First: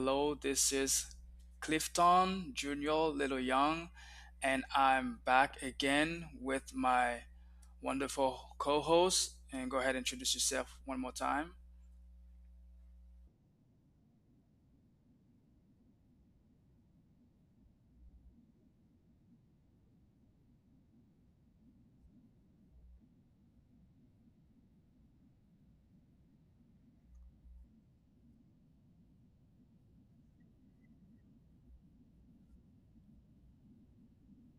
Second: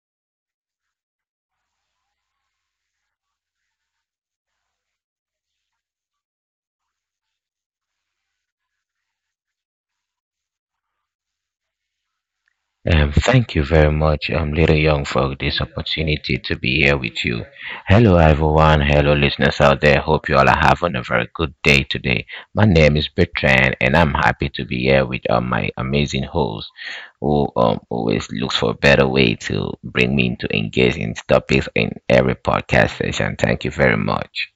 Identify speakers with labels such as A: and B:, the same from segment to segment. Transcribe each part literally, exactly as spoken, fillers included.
A: Hello, this is Clifton Junior Little Young, and I'm back again with my wonderful co host. And go ahead and introduce yourself one more time.
B: Um, thank you very much, um, Little Young, for this opportunity to be here with you. Hello, everyone. Hello, listeners out there. Hope you all are having a very good day today. My name is Bertrand, and I'm happy to be here with um, my amazing host, who um, always looks for a better way to bring me into engaging topics in every podcast session. Thank you very much.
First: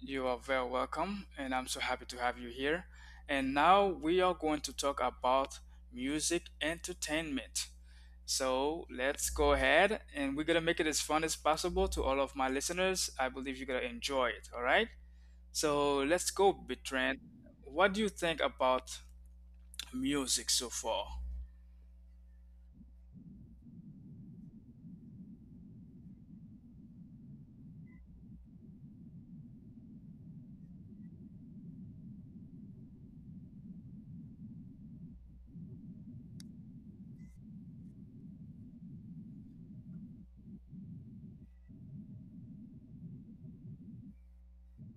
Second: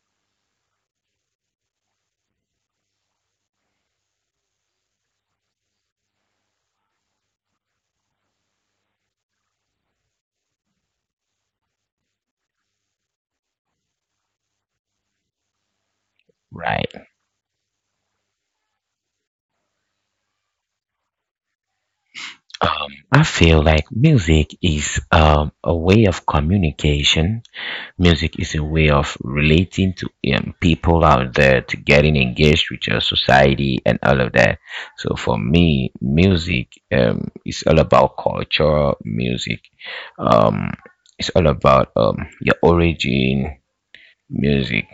A: You are very welcome, and I'm so happy to have you here. And now we are going to talk about music entertainment. So let's go ahead, and we're gonna make it as fun as possible to all of my listeners. I believe you're gonna enjoy it, all right? So let's go,
B: Right.
A: Bitrand. What do you think about music so far?
B: Um, I feel like music is um, a way of communication. Music is a way of relating to um, people out there, to getting engaged with your society and all of that. So for me, music um, is all about culture. Music, um, is all about um, your origin. Music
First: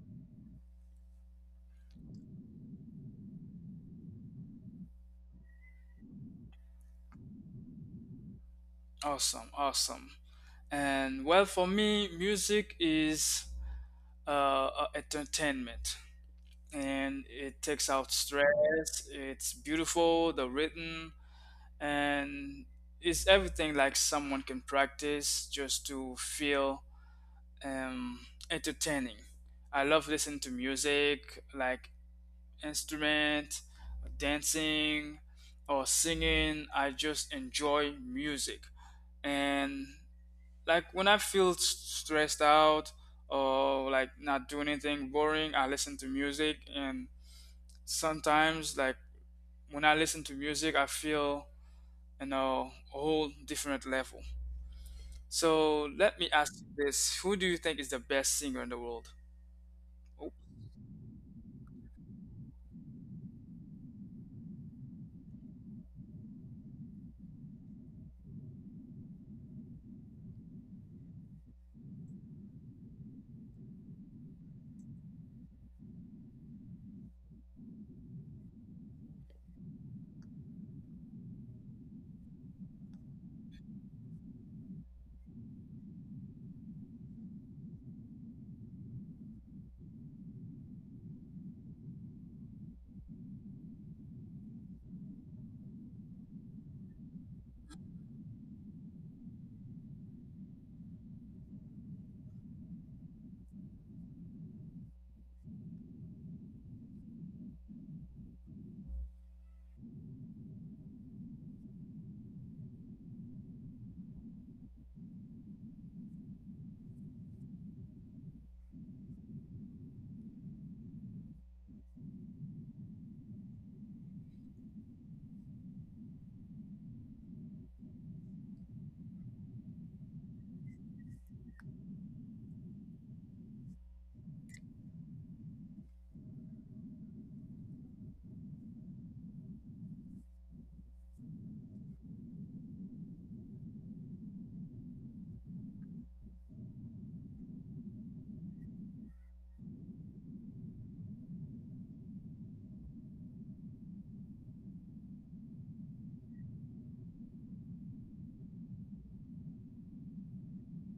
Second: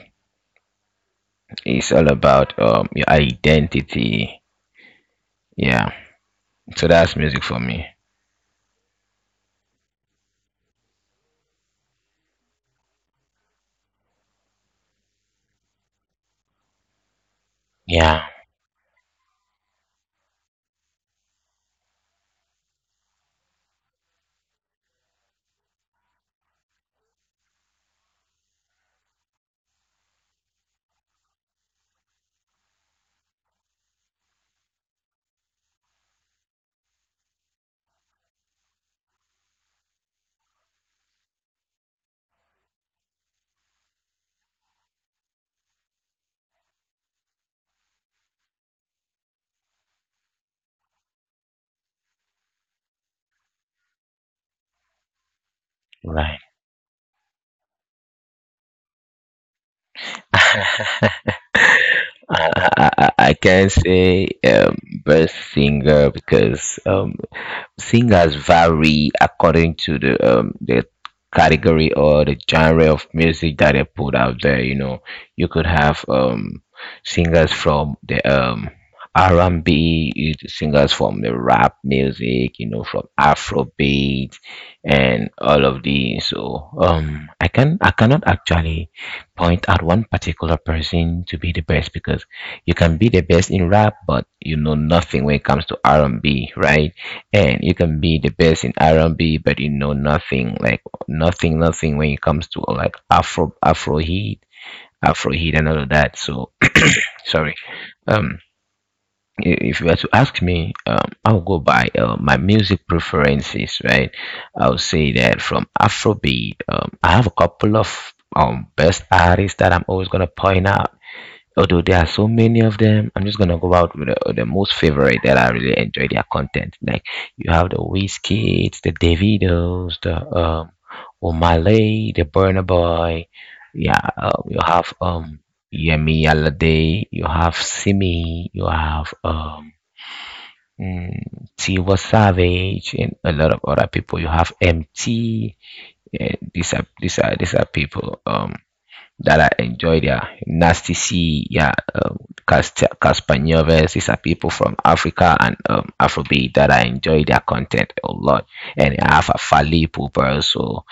B: is all about um, your identity. Yeah. So that's music for me.
A: Awesome, awesome. And well, for me, music is uh, a- entertainment, and it takes out
B: Yeah.
A: stress. It's beautiful, the rhythm, and it's everything like someone can practice just to feel um, entertaining. I love listening to music, like instrument, dancing, or singing. I just enjoy music. And like when I feel s- stressed out or like not doing anything boring, I listen to music. And sometimes, like when I listen to music, I feel you know a whole different level. So let me
B: Right.
A: ask you this: Who do you think is the best singer in the world? Oh,
B: I, I, I I can't say um, best singer, because um, singers vary according to the um, the category or the genre of music that they put out there. You know, you could have um, singers from the um, R and B, you singers from the rap music, you know, from Afrobeat and all of these. So um, I can I cannot actually point at one particular person to be the best, because you can be the best in rap, but you know nothing when it comes to R and B, right? And you can be the best in R and B, but you know nothing, like nothing, nothing when it comes to like Afro, Afro heat, Afro heat, and all of that. So, sorry. Um, i- if you were to ask me, um, I'll go by uh, my music preferences, right? I'll say that from Afrobeat, um, I have a couple of um best artists that I'm always gonna point out, although there are so many of them. I'm just gonna go out with the, the most favorite that I really enjoy their content, like you have the Wizkids, the davidos, the um O'Malley, the burner boy, yeah. Um, you have um yemi alade, you have simi, you have um mm, Tiwa Savage, and a lot of other people. You have M T. Yeah, these are these are these are people. Um, that I enjoy their Nasty C, yeah, um, Casper Nieves. These are people from Africa and um, Afrobeat that I enjoy their content a lot. And I have a Fali Pooper also,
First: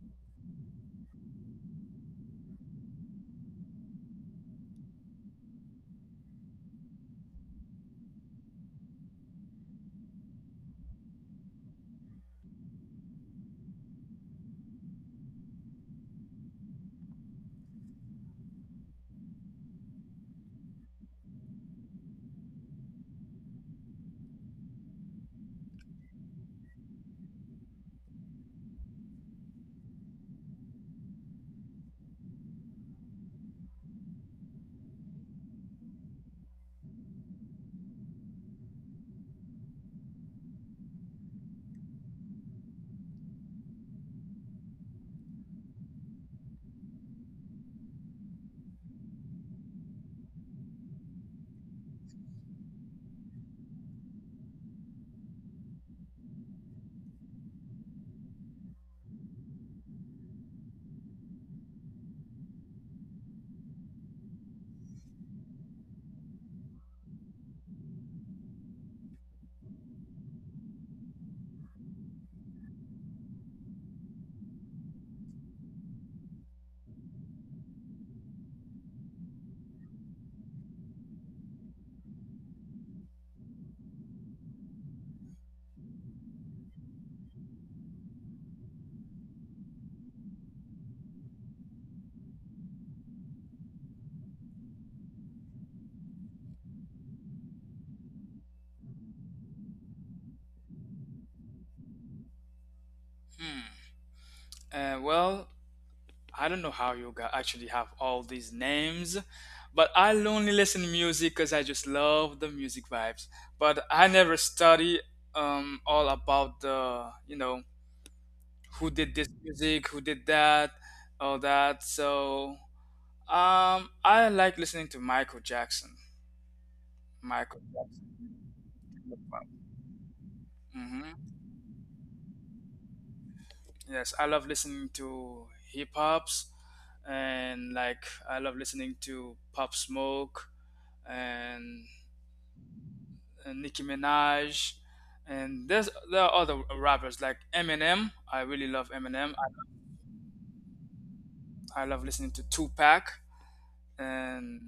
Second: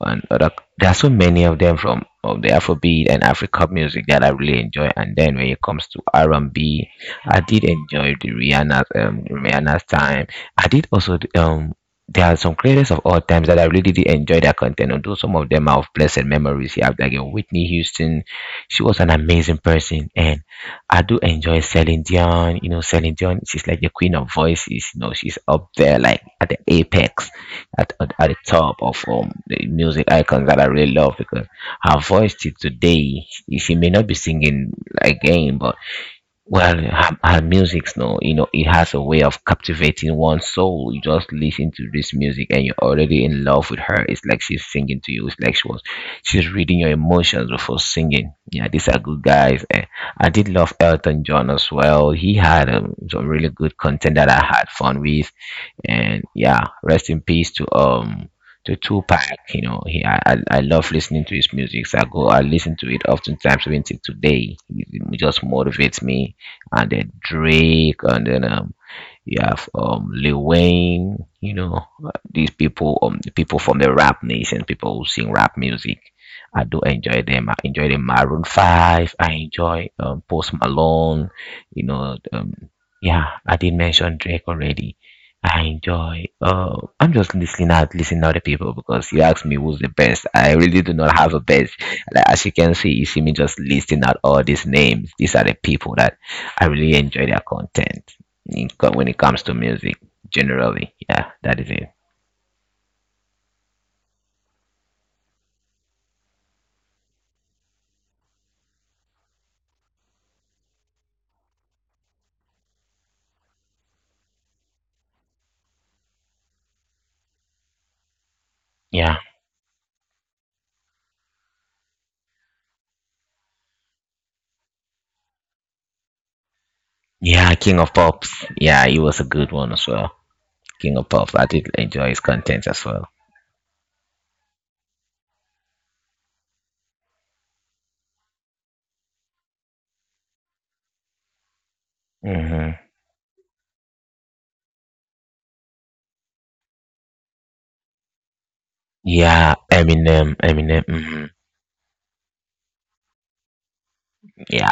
B: and uh, like, there are so many of them from of the Afrobeat and Africa music that I really enjoy. And then when it comes to R and B, I did enjoy the Rihanna's um, Rihanna's time. I did also the, um There are some creators of all times that I really did enjoy their content. Although some of them are of blessed memories, you have like a Whitney Houston. She was an amazing person, and I do enjoy Celine Dion. You know, Celine Dion, she's like the queen of voices. You know, she's up there like at the apex at, at, at the top of um, the music icons that I really love, because her voice till today, she she may not be singing again, but well, her, her music's, no, you know, it has a way of captivating one's soul. You just listen to this music and you're already in love with her. It's like she's singing to you. It's like she was, she's reading your emotions before singing. Yeah, these are good guys. And I did love Elton John as well. He had um, some really good content that I had fun with. And yeah, rest in peace to um to Tupac. You know, he I, I I love listening to his music, so I go I listen to it oftentimes, even till today. it it just motivates me. And then Drake, and then um you have um Lil Wayne, you know, uh, these people, um the people from the rap nation, people who sing rap music. I do enjoy them. I enjoy the Maroon Five. I enjoy um, Post Malone. You know, um, yeah, I did mention Drake already. I enjoy. Uh, I'm just listening out, listening out the people because you asked me who's the best. I really do not have a best. Like, as you can see, you see me just listing out all these names. These are the people that I really enjoy their content in, when it comes to music generally. Yeah, that is it.
A: hmm. Uh, well, I don't know how you got actually have all these names, but I only listen to music because I just love the music vibes. But I never study um all about the you know who
B: Yeah.
A: did this music, who did that, all that. So um I like listening to Michael Jackson.
B: Yeah,
A: Michael.
B: King of Pops. Yeah, he was a good one as well. King of Pops.
A: Hmm.
B: I did enjoy his content as well.
A: Yes, I love listening to hip hops, and like I love listening to Pop Smoke and
B: Hmm.
A: and Nicki Minaj, and there's there are other rappers like Eminem. I really love Eminem.
B: Yeah, Eminem, Eminem. Hmm.
A: I, I love listening to Tupac, and
B: Yeah.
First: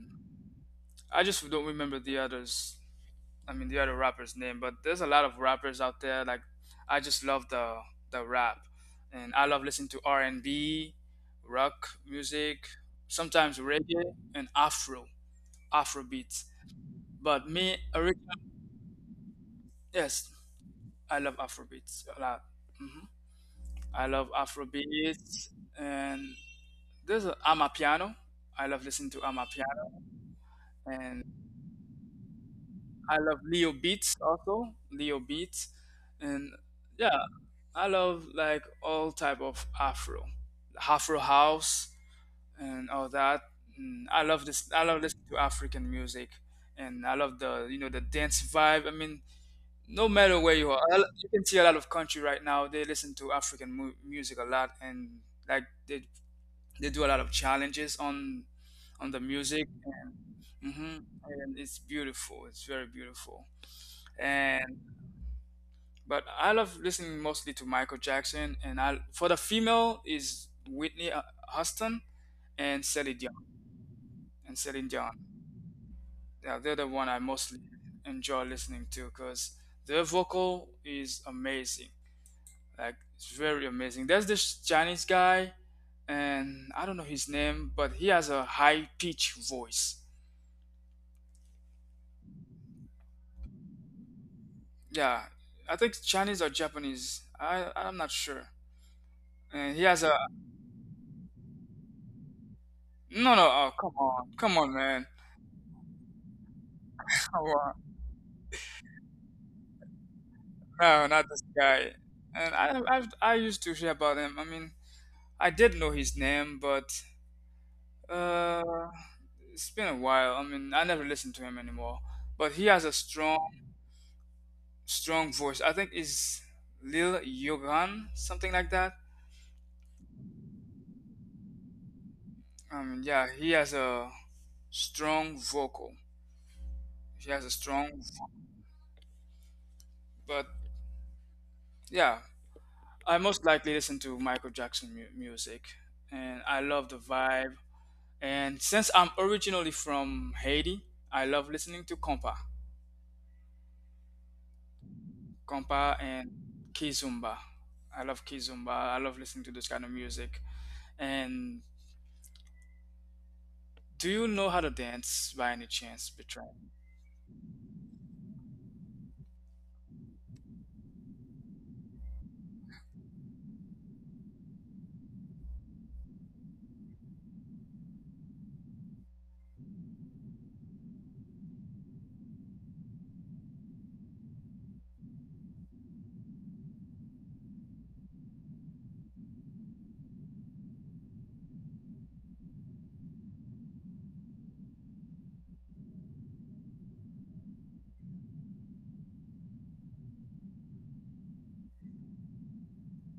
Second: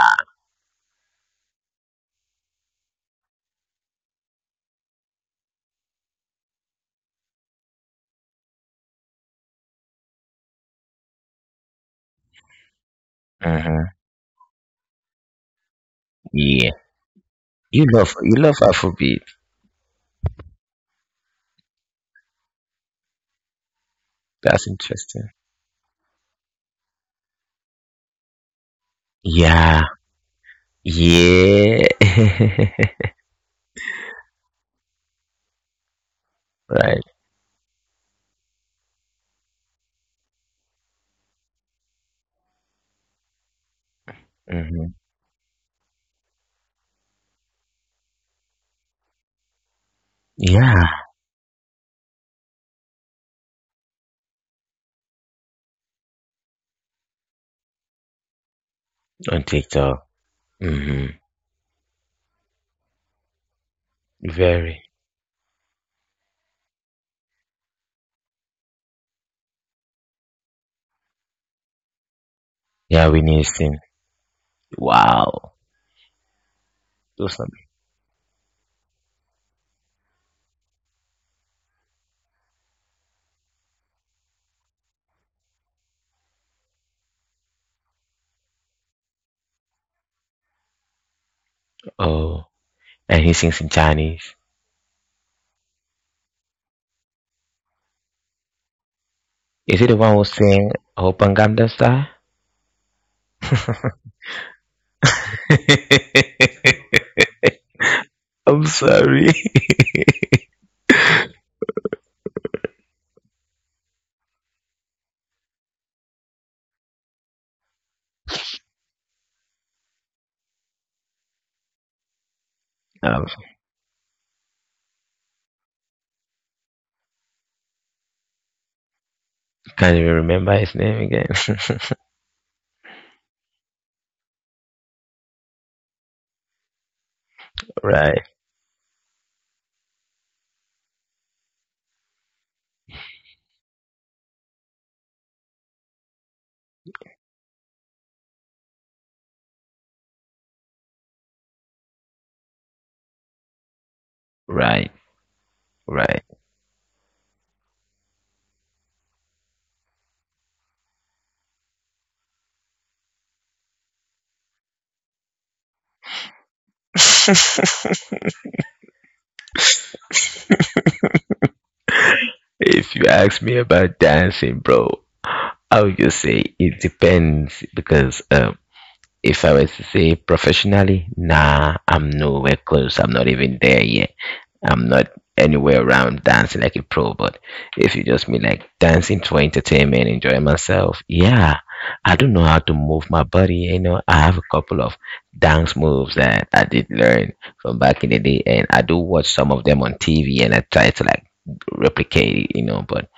A: I just don't remember the others. I mean, the other rappers' name, but there's a lot of rappers out there. Like, I just love the the rap, and I love listening to R and B, rock music, sometimes
B: Hmm.
A: reggae and Afro, Afro beats.
B: Yeah.
A: But me,
B: You love,
A: ori-
B: you love Afrobeat.
A: yes, I love Afro beats a lot. Mm-hmm. I love
B: That's interesting.
A: Afrobeats, and there's a Amapiano. I love listening to
B: Yeah.
A: Amapiano, and
B: Yeah.
A: I love Leo Beats also, Leo Beats. And
B: Right.
A: yeah, I love like all type of Afro, Afro house and all that. And I love this. I
B: Hmm.
A: love listening to African music, and I love the you know the dance vibe. I mean, no matter where you are, I-
B: Yeah.
A: you can see a lot of country right now. They listen to African mu- music a lot, and like they They do a lot of challenges on on the
B: On
A: music,
B: TikTok.
A: hmm,
B: Hmm.
A: and it's beautiful. It's very beautiful. And
B: Very.
A: but I love listening mostly to Michael Jackson, and I for the female is Whitney uh, Houston and
B: Yeah,
A: Celine Dion.
B: Whitney Houston.
A: And Celine Dion,
B: Wow.
A: yeah, they're the one I
B: Those are,
A: mostly enjoy listening to because their vocal is amazing. Like it's very amazing. There's this Chinese guy, and I don't know his name, but he has a high pitch voice.
B: oh, and he sings in Chinese.
A: Yeah, I think Chinese or Japanese. I I'm not sure. And
B: Is
A: he
B: he the
A: has a
B: one who sang Open Gangnam Style?
A: no no. Oh come on, come on, man. Come on.
B: I'm sorry.
A: No, not this guy. And I I've, I used to hear about him. I mean, I did know his name, but uh, it's been a while. I mean, I never listened to him anymore. But he has a
B: I
A: strong strong voice. I think is Lil Yogan, something like that.
B: can't even remember his name again.
A: Um, yeah, he has a strong vocal. He has a strong,
B: Right,
A: vo- but yeah, I most likely listen to Michael Jackson mu- music, and I love the vibe. And since I'm originally from Haiti, I love listening to compa,
B: right,
A: compa
B: right.
A: and kizomba. I love kizomba. I love listening to this kind of music. And do you know how to dance by any chance, Bertrand?
B: If you ask me about dancing, bro, I would just say it depends, because um, if I was to say professionally, nah, I'm nowhere close. I'm not even there yet. I'm not anywhere around dancing like a pro, but if you just mean like dancing for entertainment, enjoying myself, yeah, I don't know how to move my body. You know, I have a couple of dance moves that I did learn from back in the day, and I do watch some of them on T V, and I try to like replicate it. You know, but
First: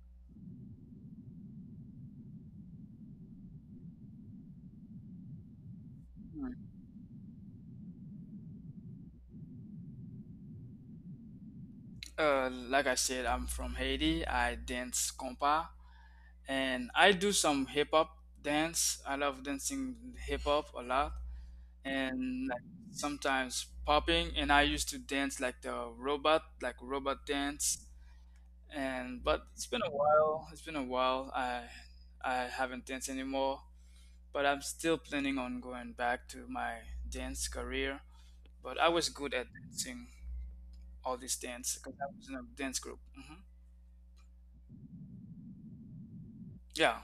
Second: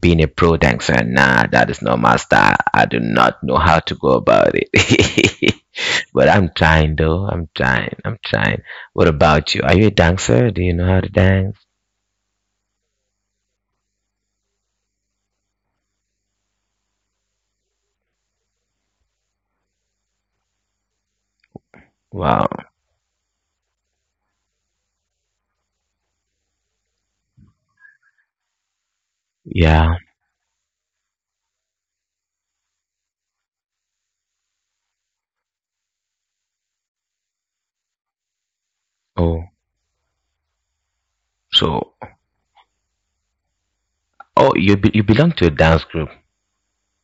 B: being a pro tank fan, nah, that is not my style. I do not know how to go about it. But I'm trying though. I'm trying. I'm trying. What about you? Are you a dancer? Do you know how to dance?
A: Uh, like I said, I'm from Haiti. I dance compa, and I do some hip hop dance. I love dancing hip hop a lot, and
B: Wow.
A: like sometimes popping, and I used to dance like the robot, like robot dance. And but it's been a
B: Yeah.
A: while, it's been a while, i i haven't danced anymore, but I'm still planning on going back to my dance career. But I was good
B: Oh.
A: at dancing all this dance
B: So.
A: because I was in a dance group. Hmm,
B: Oh, you be, you belong to a dance group.
A: yeah.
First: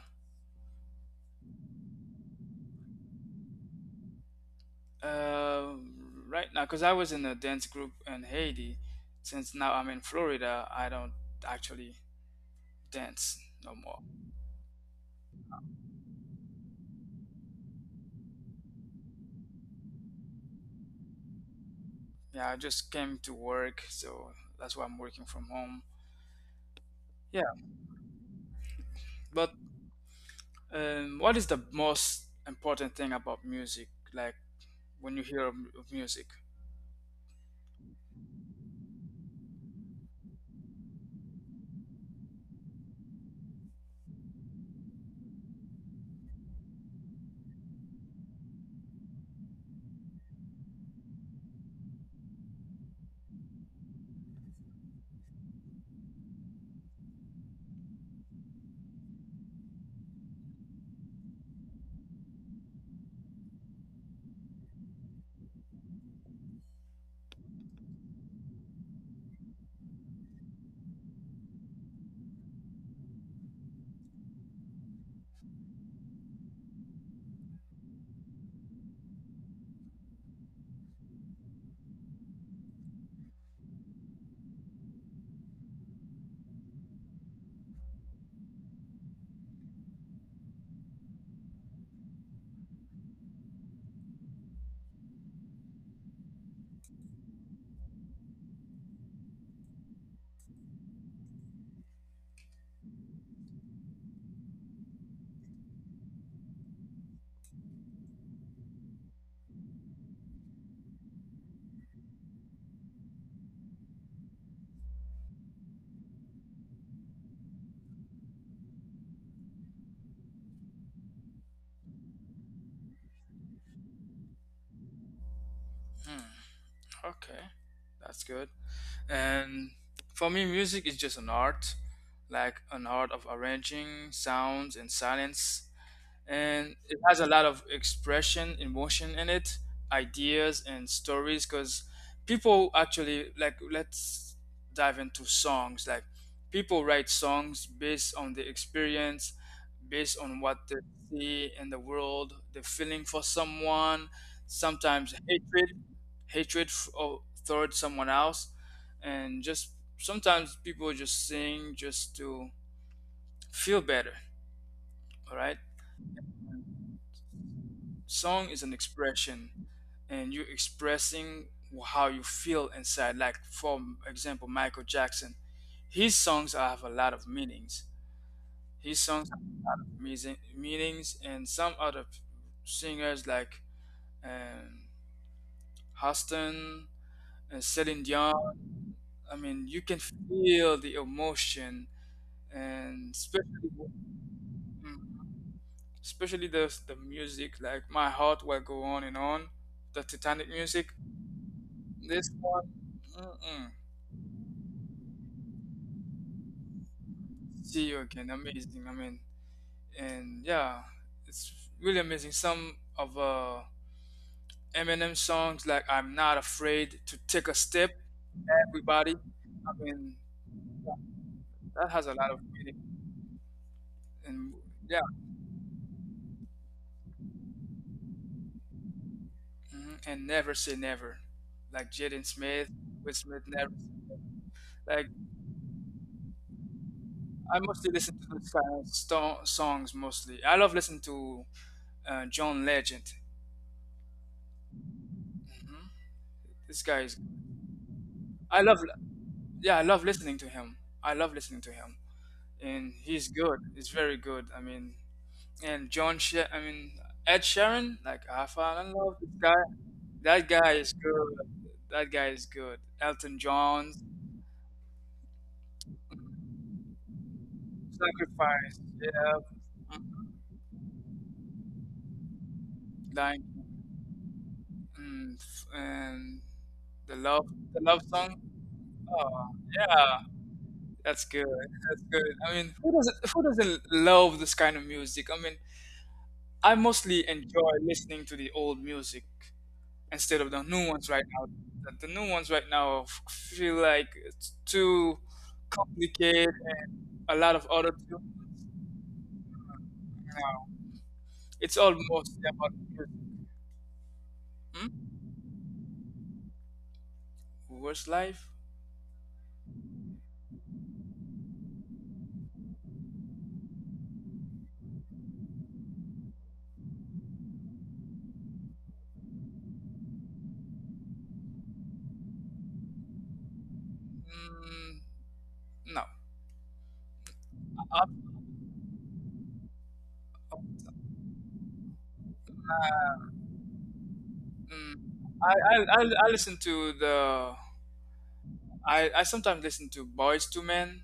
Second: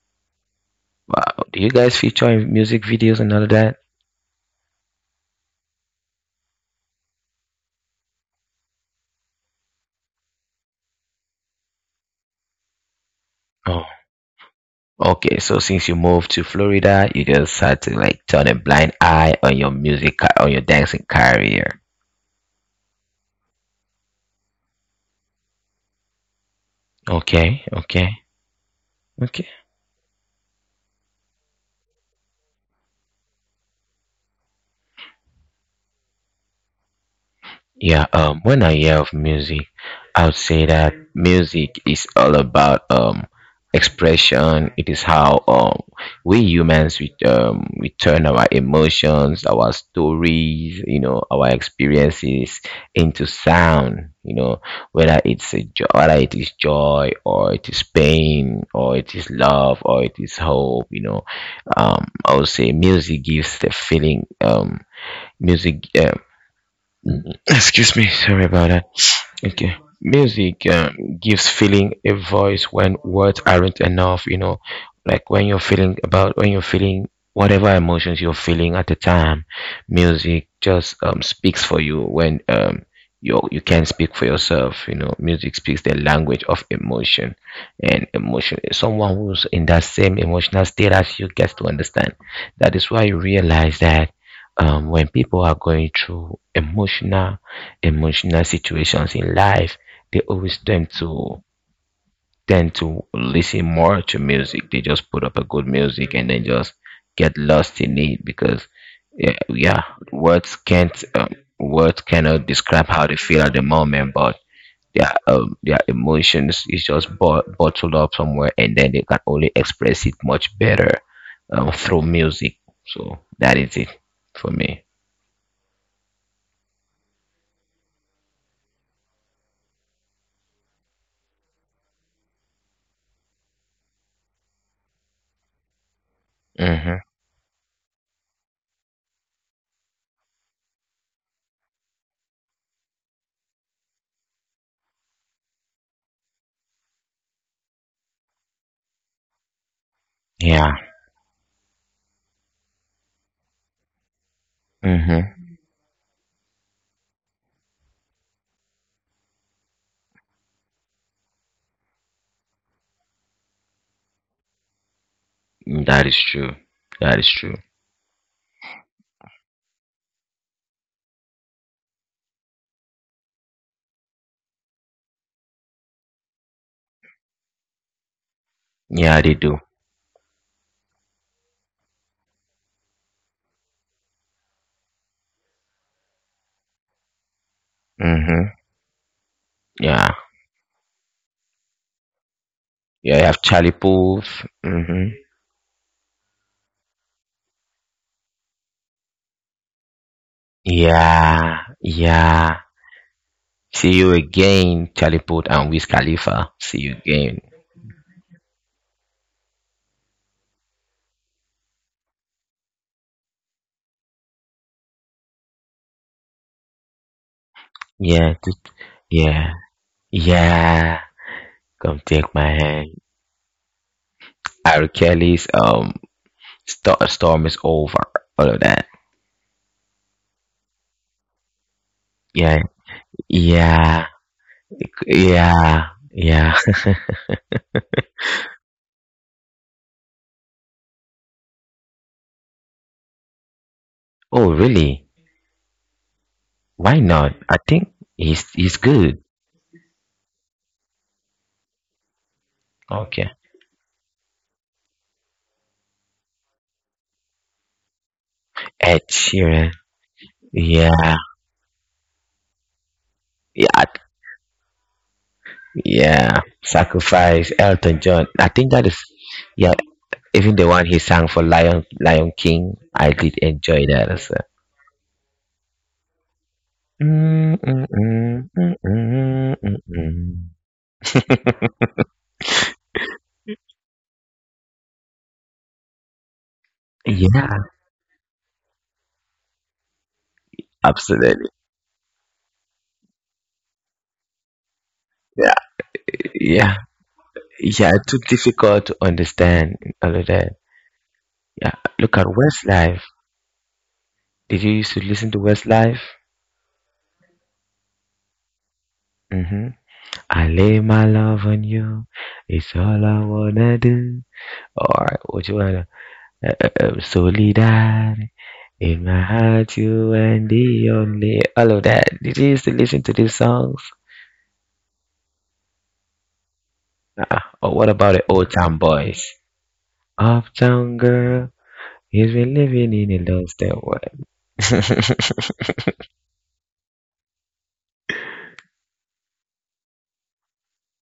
B: Wow. Do you guys feature in music videos and all of that?
A: Uh, right now, because I was in a dance group in Haiti, since now I'm in Florida, I don't actually dance no
B: Oh.
A: more.
B: Okay. So since you moved to Florida, you just had to like turn a blind eye on your music ca- on your dancing career.
A: Yeah, I just came to work, so that's why I'm working from home. Yeah,
B: Okay. Okay. Okay.
A: but um, what is the most important thing about music? Like when you hear of of music?
B: Yeah, um, when I hear of music, I would say that music is all about um expression. It is how um we humans we um we turn our emotions, our stories, you know, our experiences into sound. You know, whether it's a jo- whether it is joy, or it is pain, or it is love, or it is hope. You know, um, I would say music gives the feeling. Um, music. Um, Mm-hmm. Excuse me, sorry about that. Okay. Music uh, gives feeling a voice when words aren't enough, you know, like when you're feeling about when you're feeling whatever emotions you're feeling at the time, music just um, speaks for you when um you you can not speak for yourself, you know. Music speaks the language of emotion and emotion. Someone who's in that same emotional state as you gets to understand. That is why you realize that um, when people are going through emotional emotional situations in life, they always tend to tend to listen more to music. They just put up a good music and then just get lost in it, because yeah, yeah, words can't um, words cannot describe how they feel at the moment, but their um, their emotions is just bo- bottled up somewhere, and then they can only express it much better um, through music. So that is it for me.
A: Hmm, okay, that's good. And for me, music is just an art, like an art of arranging sounds and silence. And it
B: Hmm.
A: has a lot of expression emotion in it, ideas and stories because people actually like let's dive into songs like people write songs based on the experience, based on what
B: Yeah.
A: they see in the world, the feeling for someone, sometimes
B: Mm-hmm.
A: hatred, hatred f- or towards someone else, and just sometimes people just sing just to feel better, all right.
B: That is true. That is true.
A: Song is an expression, and you're expressing how you feel inside. Like, for example, Michael Jackson, his songs have a lot of meanings. His
B: Yeah,
A: songs
B: they do.
A: have meaning- meanings, and some other singers like um, Houston and Celine
B: Mm-hmm.
A: Dion. I mean, you can
B: Yeah.
A: feel the emotion, and
B: Yeah, you have Charlie
A: especially,
B: Puth. Mm-hmm.
A: mm, especially the the music. Like, my heart will go on and on. The Titanic music.
B: Yeah.
A: This
B: Yeah.
A: one, mm-mm.
B: See you again, Charlie Puth and Wiz Khalifa. See you again.
A: See you again. Amazing. I mean, and yeah, it's really amazing. Some of uh, Eminem songs like "I'm Not Afraid to Take a Step."
B: Yeah. t-
A: Everybody.
B: Yeah.
A: I mean,
B: Yeah.
A: that
B: Come
A: has a lot
B: take
A: of
B: my
A: meaning.
B: hand.
A: And
B: R.
A: yeah,
B: Kelly's um Stor- storm is over. All of that.
A: hmm, and "Never Say Never," like Jaden
B: Yeah.
A: Smith, Will Smith. Never.
B: Yeah.
A: Like
B: Yeah. Yeah.
A: I mostly listen to those kind of sto- songs mostly. I love listening to uh, John Legend.
B: Oh, really?
A: Hmm. This
B: Why
A: guy is.
B: not? I think he's
A: I
B: he's
A: love.
B: good.
A: Yeah, I love listening to him. I love listening to him, and
B: Okay.
A: he's good. He's very good. I mean, and John, Sh- I mean Ed Sheeran, like I fell in
B: Ed
A: love with this guy.
B: Sheeran.
A: That guy is
B: Yeah,
A: good. That guy is good. Elton
B: yeah, I-
A: John's
B: yeah. Sacrifice, Elton John. I think
A: Sacrifice,
B: that is,
A: yeah.
B: yeah.
A: Mm,
B: Even the one he sang for Lion Lion King, I did
A: like
B: enjoy that as well.
A: mm, f- and the love,
B: Mm,
A: the
B: mm,
A: love song.
B: mm, mm,
A: Oh,
B: mm, mm,
A: yeah,
B: mm.
A: that's good. That's good. I mean, who doesn't who doesn't love this kind of music? I mean, I mostly
B: Yeah,
A: enjoy listening to the old music, instead of the new ones right now.
B: absolutely.
A: The the new ones right now f- feel like it's too
B: Yeah,
A: complicated.
B: yeah,
A: A lot of
B: yeah.
A: auto
B: Too
A: tune
B: difficult to understand, all of that.
A: now.
B: Yeah,
A: It's all
B: look at
A: mostly about
B: Westlife.
A: music.
B: Did you used to
A: Hmm?
B: listen to Westlife?
A: Worst life?
B: Mm-hmm. I lay my love on you. It's all I wanna do. All right, what you wanna? Uh, uh, uh, solidarity in my heart, you and the only. All of that. Did you used to listen to these songs?
A: Mm, no.
B: uh Or what
A: Uh,
B: about the old town boys? Uptown girl, he's been living in a lost and what?
A: mm, I, I I I listen to the I, I sometimes listen to Boys to Men.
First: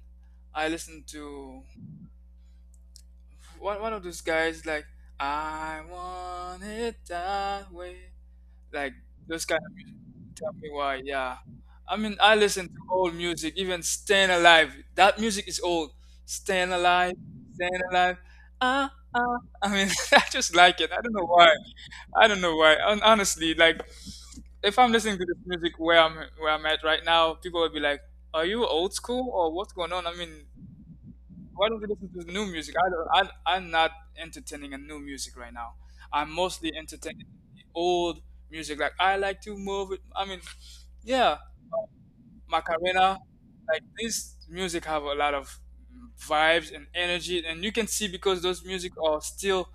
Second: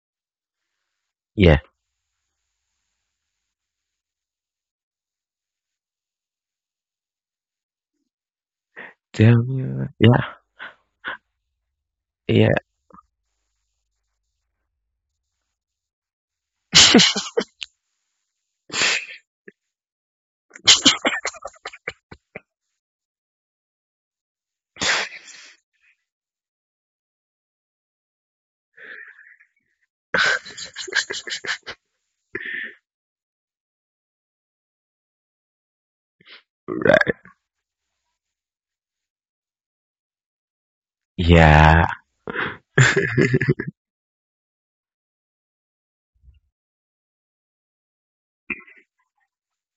A: I listen
B: Yeah.
A: to one one of those guys like I want it that way. Like
B: Tell
A: those
B: me. what- Yeah.
A: Why? Yeah. I mean, I
B: Yeah.
A: listen to old music, even Staying Alive. That music is old. Staying Alive, Staying Alive. Ah, ah. I mean, I just like it. I don't know why. I don't know why. Hon- Honestly, like, if I'm listening to this music where I'm where I'm at right now, people will be like, "Are you old school or what's going on?" I mean, why don't you listen to the new music? I don't, I, I'm not entertaining a new music right now. I'm mostly
B: Right.
A: entertaining old music. Like, I like to move it. I mean, yeah,
B: Yeah.
A: Macarena, like this music have a lot of vibes and energy, and you can see because those music are still,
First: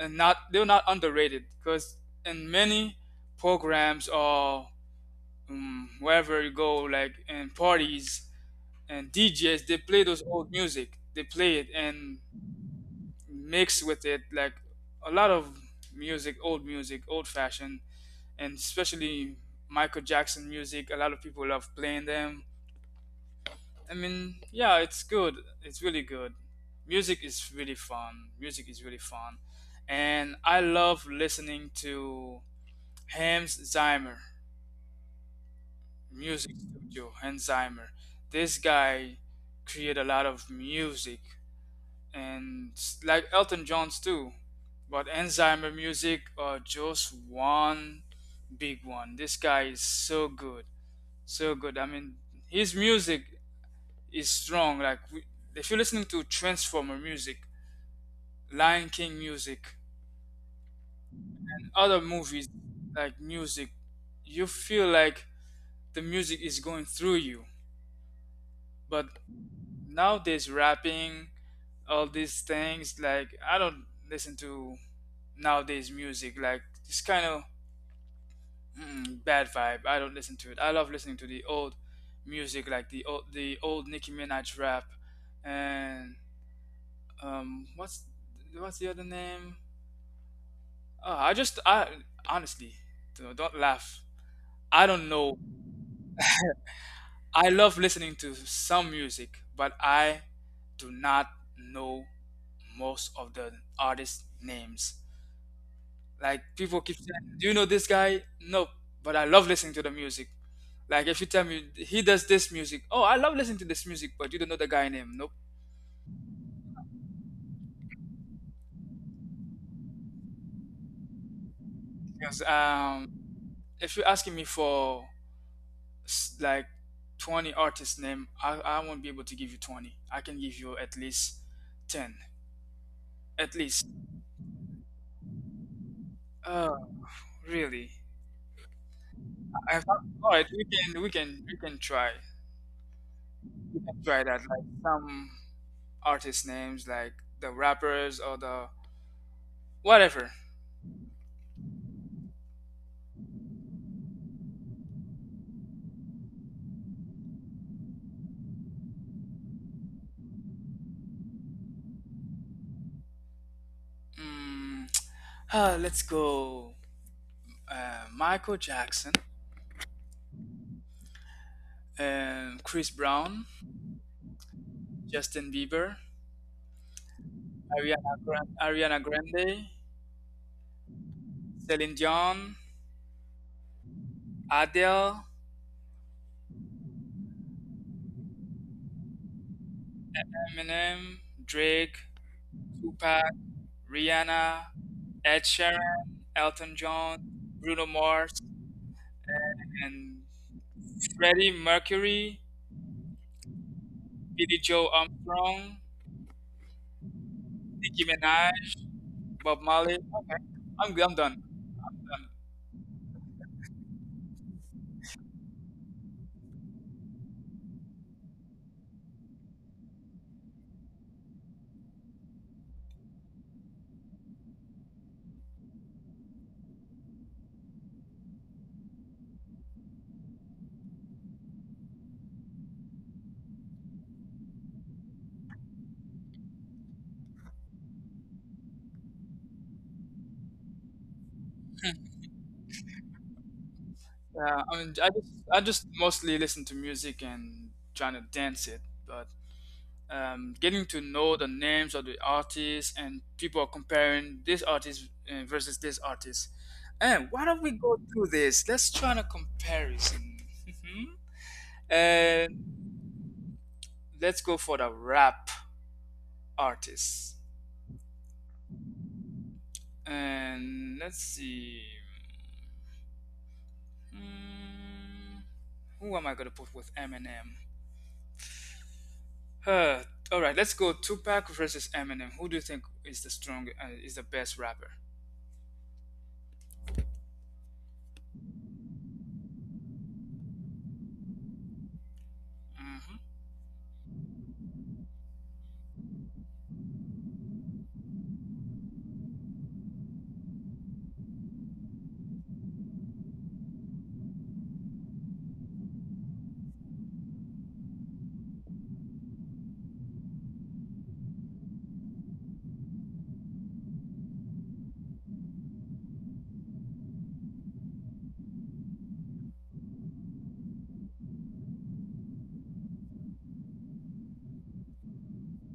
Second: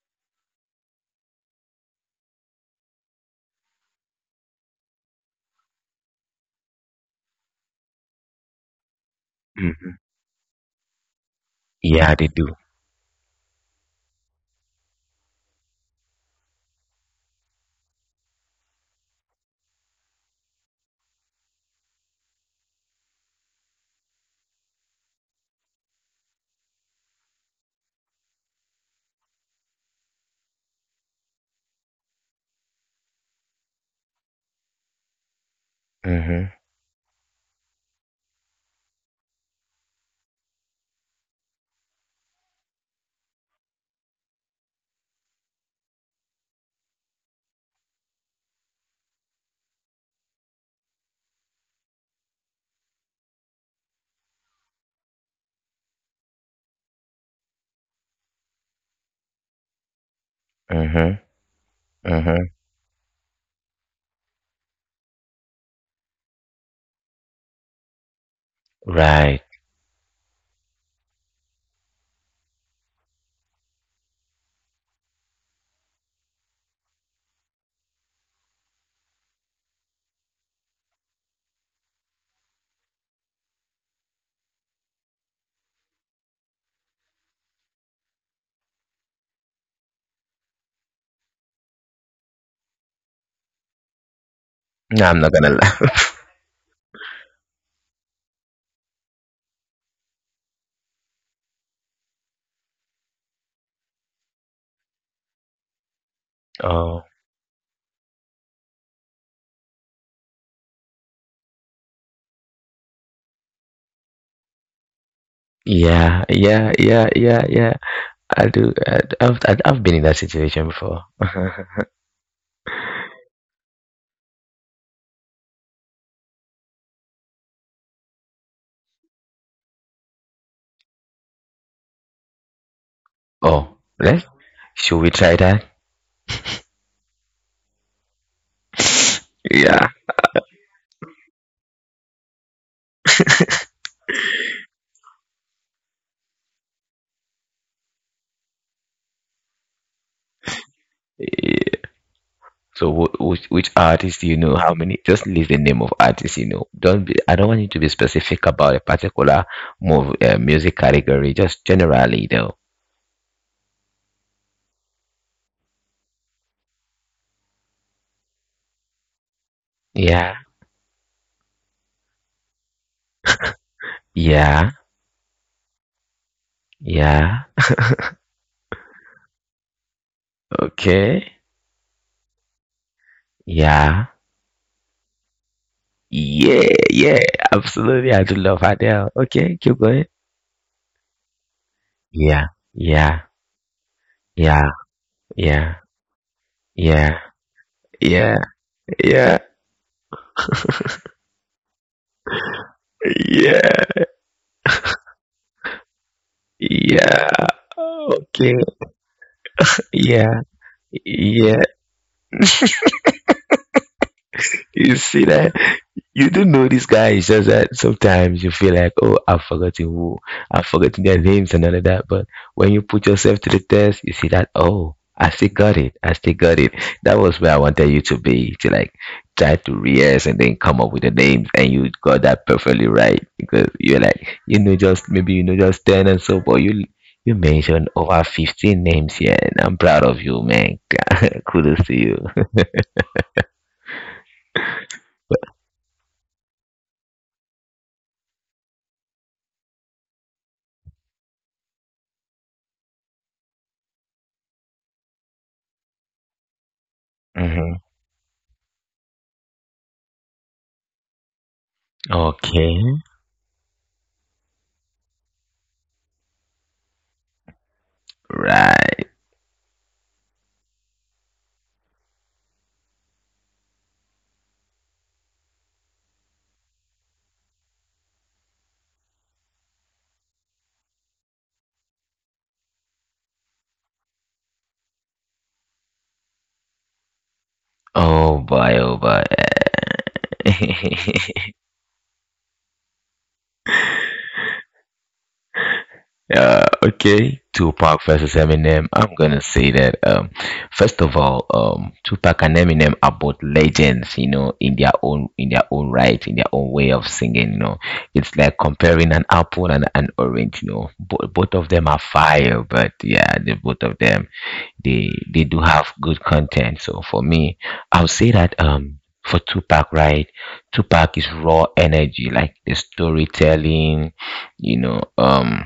A: and not they're not underrated because in many programs or um, wherever you go, like in parties and D Js, they
B: Hmm.
A: play those old music. They play it
B: Yeah,
A: and
B: they do.
A: mix with it like a lot of music, old music, old fashioned, and especially Michael Jackson music. A lot of people love playing them. I mean, yeah, it's good. It's really good. Music is really fun. Music is really fun. And I love listening to Hans Zimmer,
B: Mhm.
A: music studio, Hans Zimmer. This guy create a lot of music, and s- like Elton John's too. But Hans Zimmer music are just one big one. This guy is so good. So good. I mean, his music is strong. Like we, if you're listening to Transformer music, Lion King music,
B: Mhm.
A: other
B: Mhm.
A: movies like music, you feel like the music is going through you. But
B: Right.
A: nowadays, rapping, all these things, like I don't listen to nowadays music. Like it's kind of mm, bad vibe. I don't listen to it. I love listening to the old music, like the old the old Nicki Minaj rap, and um, what's what's the other name? Uh, I just, I honestly, you know, don't laugh. I don't
B: No, I'm not
A: know.
B: gonna laugh.
A: I love listening to some music, but I do not know most of the artist names. Like people keep
B: Oh.
A: saying, "Do you know this guy?" No, but I love listening to the music. Like if you tell me he does this music, oh, I love listening to this music, but you don't know the guy name. Nope.
B: Yeah, yeah, yeah, yeah, yeah, I do. I, I've I, I've been in that situation before.
A: Because um, if you're asking me for s- like twenty artists' name, I, I won't be able to give you twenty. I can give you at least ten at
B: Oh,
A: least.
B: let's. Should we try that?
A: Oh, really? I
B: Yeah.
A: thought, all right, we can we can we can try try that, like some artist names like the rappers or the whatever.
B: Eh, So, wh- which which artist do you know? How many? Just list the name of artists you know. Don't be. I don't want you to be specific about a particular move, uh, music category. Just generally, though.
A: mm, uh, let's go. uh, Michael Jackson,
B: Yeah.
A: um, Chris Brown,
B: Yeah.
A: Justin Bieber,
B: Yeah.
A: ariana, Gran- Ariana Grande,
B: Okay.
A: Celine Dion,
B: Yeah.
A: Adele,
B: Yeah. Yeah. Absolutely. I do love Adele. Okay. Keep going.
A: Eminem, Drake,
B: Yeah.
A: Tupac,
B: Yeah.
A: Rihanna,
B: Yeah.
A: Ed
B: Yeah.
A: Sheeran, Elton John,
B: Yeah.
A: Bruno Mars,
B: Yeah. Yeah.
A: and Freddie Mercury,
B: Yeah,
A: Billy Joe Armstrong,
B: yeah,
A: Nicki
B: okay,
A: Minaj, Bob Marley. Okay,
B: yeah,
A: I'm I'm done.
B: yeah.
A: I'm done.
B: You see that? You don't know this guy. It's just that sometimes you feel like, oh, I've forgotten who, I've forgotten their names and all of that. But when you put yourself to the test, you see that, oh, I still got it. I still got it. That was where I wanted you to be, to like try to rehearse and then come up with the names, and you got that perfectly right because you're like, you know, just maybe you know just ten and so, but you you mentioned over fifteen names here, and I'm proud of you, man. Kudos to you.
A: Yeah, I mean, I just I just mostly listen to music and trying to dance it, but um, getting to know the names of the artists and people are comparing this artist uh, versus this artist. And why don't we
B: hmm
A: go through this? Let's try a comparison. Mhm.
B: Okay,
A: And let's go for the rap artists.
B: right.
A: And let's see. Hmm, who am I going to put with Eminem? Uh, all right, let's go Tupac versus Eminem. Who do you think is the strong, uh, is the best rapper?
B: Oh boy, oh boy.
A: Mm-hmm.
B: Uh, okay, Tupac versus Eminem. I'm gonna say that um, first of all, um, Tupac and Eminem are both legends, you know, in their own in their own right, in their own way of singing. You know, it's like comparing an apple and an orange. You know, Bo- both of them are fire, but yeah, the both of them they they do have good content. So for me, I would say that um for Tupac, right? Tupac is raw energy, like the storytelling, you know, um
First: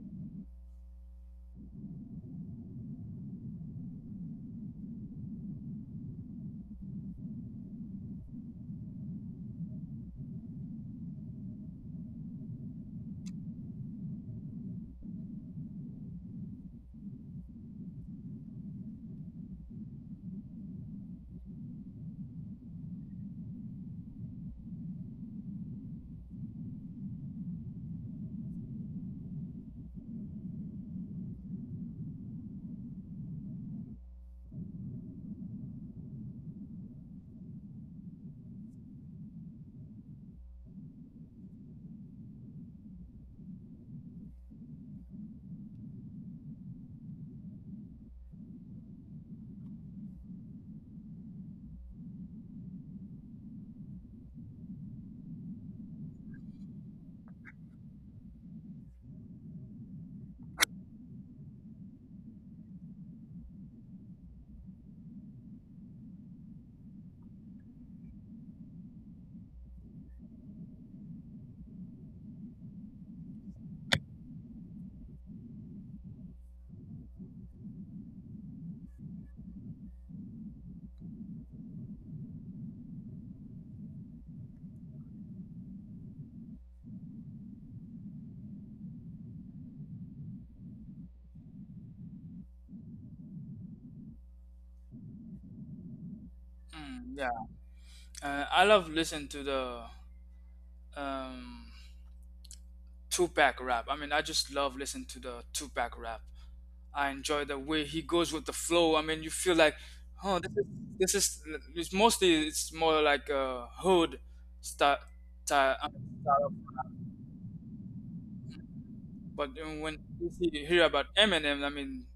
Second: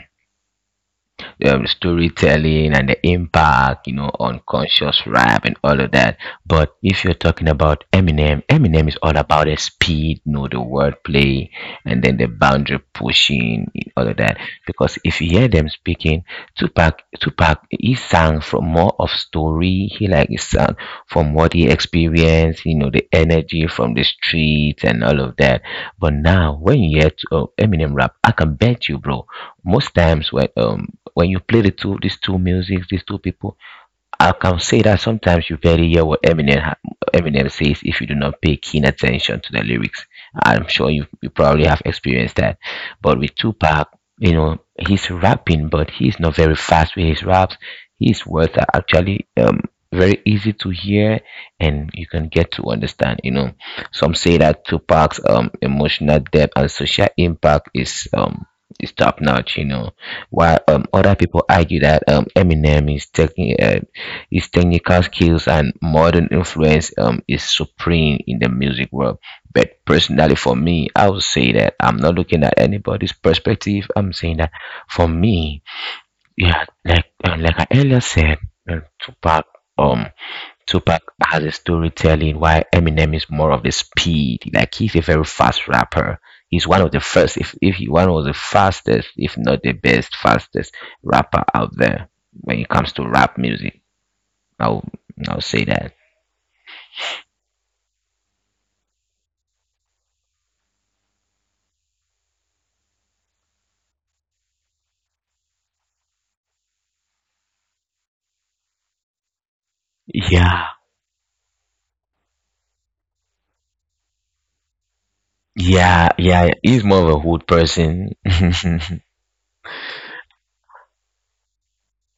B: um, storytelling and the impact, you know, on conscious rap and all of that. But if you're talking about Eminem, Eminem is all about the speed, you know, the wordplay, and then the boundary pushing, and all of that. Because if you hear them speaking, Tupac, Tupac, he sang from more of story. He like he sang from what he experienced, you know, the energy from the streets and all of that. But now, when you hear to, uh, Eminem rap, I can bet you, bro, most times when um when you play the two these two music these two people, I can say that sometimes you very hear what Eminem ha- Eminem says if you do not pay keen attention to the lyrics. I'm sure you, you probably have experienced that. But with Tupac, you know, he's rapping, but he's not very fast with his raps. His words are actually um, very easy to hear, and you can get to understand. You know, some say that Tupac's um, emotional depth and social impact is um, is top notch. You know, while um, other people argue that um, Eminem is taking uh, his technical skills and modern influence um, is supreme in the music world. But personally, for me, I would say that I'm not looking at anybody's perspective. I'm saying that for me, yeah, like uh, like I earlier said, uh, Tupac, um, Tupac has a storytelling, while Eminem is more of the speed. Like he's a very fast rapper. He's one of the first, if if he one of the fastest, if not the best, fastest rapper out there when it comes to rap music. I'll I'll say that.
A: Hmm. Mm, yeah. Uh, I love listening to the um, Tupac rap. I mean, I just love listening to the Tupac rap. I enjoy the way he goes with the flow. I mean, you feel like, oh, this
B: Yeah,
A: is this is it's mostly, it's more like a hood style, style, I
B: yeah,
A: mean,
B: yeah.
A: style.
B: He's more of a hood person.
A: But then when you see- you hear about Eminem, I mean,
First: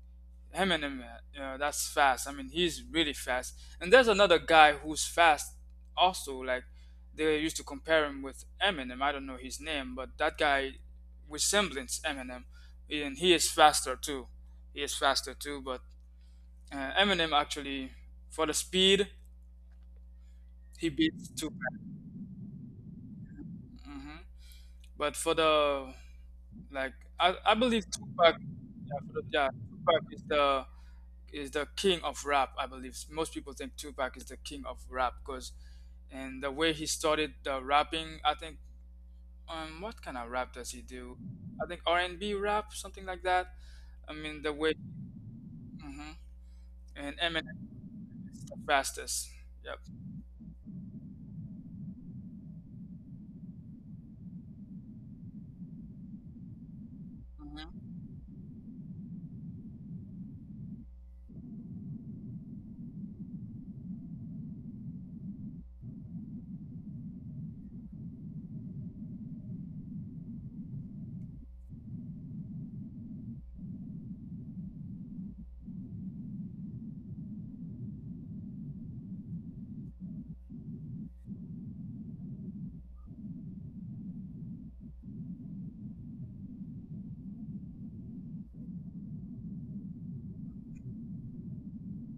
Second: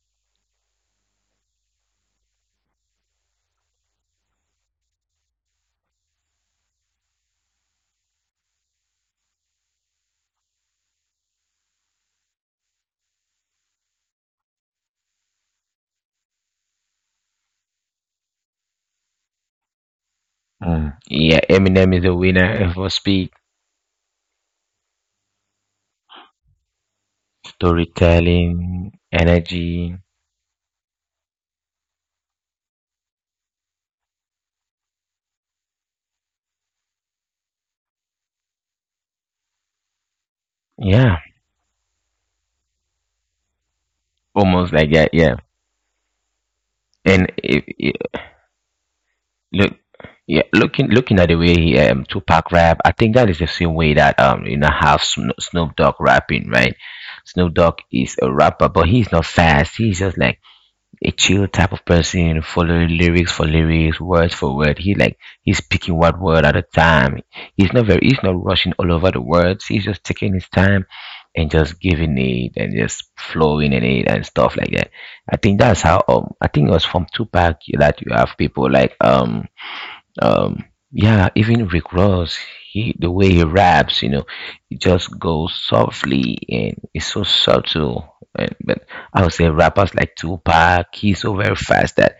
A: Eminem, uh, that's fast. I mean, he's really fast. And there's another guy who's fast also. Like they used to compare him with Eminem. I don't know his name, but that guy resembles Eminem, and he is faster too. He is faster too. But uh, Eminem actually, for the speed, he
B: Mm.
A: beats
B: Yeah,
A: Tupac.
B: Eminem is a winner for speed,
A: Hmm. But for the like, I, I believe Tupac.
B: storytelling,
A: Yeah, for the, yeah,
B: energy.
A: Tupac is the is the king of rap, I believe. Most people think Tupac is the king of rap because, and the way he started the rapping, I think. Um, what kind of rap does he do?
B: Yeah,
A: I think R and B rap, something like that. I mean the way.
B: almost like that. Yeah,
A: Hmm. And
B: and
A: Eminem
B: if, if-
A: is the fastest.
B: look,
A: Yep.
B: yeah, looking looking at the way he um Tupac rap, I think that is the same way that um you know how Sno- Snoop Dogg rapping, right? Snoop Dogg
A: Hmm.
B: is a rapper, but he's not fast. He's just like a chill type of person, following lyrics for lyrics, words for word. He like he's picking one word at a time. He's not very he's not rushing all over the words. He's just taking his time and just giving it and just flowing in it and stuff like that. I think that's how um I think it was from Tupac that you have people like um um, yeah, even Rick Ross, he the way he raps, you know, he just goes softly, and it's so subtle. And but I would say rappers like Tupac, he's so very fast that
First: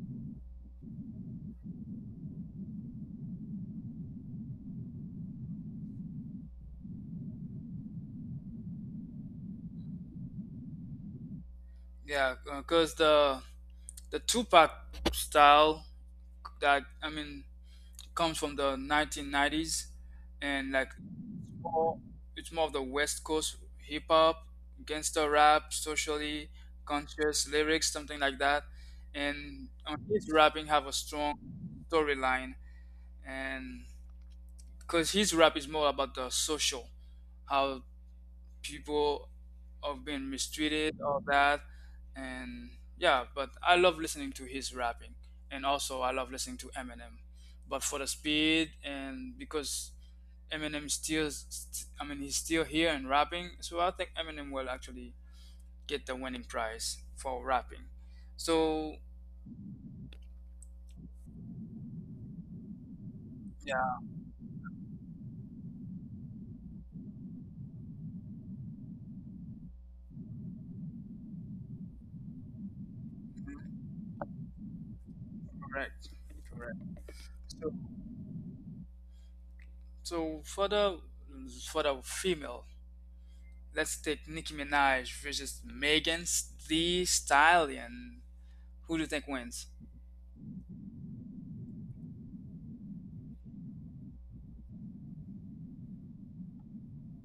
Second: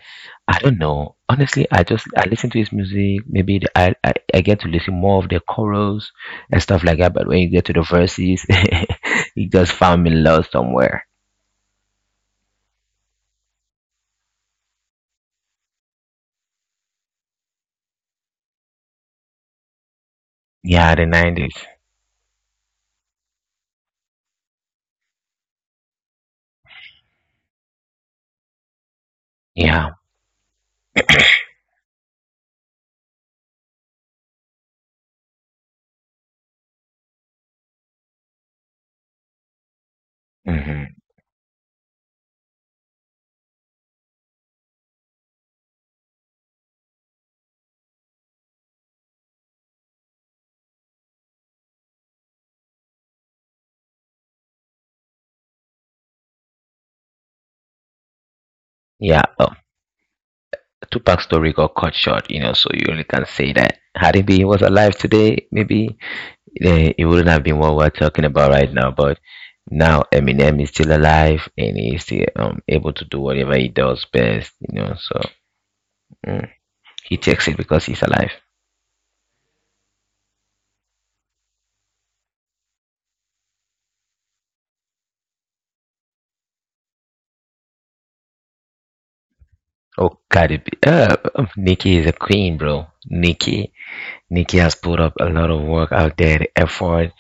B: I don't know. Honestly, I just I listen to his music. Maybe the, I, I I get to listen more of the chorals and stuff like that. But when you get to the verses, he just found me lost somewhere.
A: Yeah, because the the Tupac style that I mean comes from the nineteen nineties, and like
B: Yeah, the nineties.
A: more, it's more of the West Coast hip hop, gangster rap, socially conscious lyrics, something like that. And
B: Yeah.
A: on his rapping have a strong storyline, and because his rap is more about the social, how people have been mistreated,
B: hmm
A: all that, and yeah. But I love listening to his rapping, and also I love listening to Eminem. But for the speed, and because Eminem still, st- I mean, he's still here and rapping. So I think Eminem will actually get the winning prize for rapping. So
B: Yeah. Tupac's story got cut short, you know, so you only can say that
A: yeah,
B: had he been was alive today, maybe eh, it wouldn't have been what we're talking about right now. But now Eminem is still alive, and he's still um, able to do whatever he does best, you know. So
A: correct,
B: mm,
A: correct.
B: he takes it
A: So
B: because he's alive.
A: so for the for the female, let's take Nicki Minaj versus Megan the Stallion. Who do you think wins?
B: Oh, Cardi B. Uh, Nikki is a queen, bro. Nikki Nikki has put up a lot of work out there, the effort,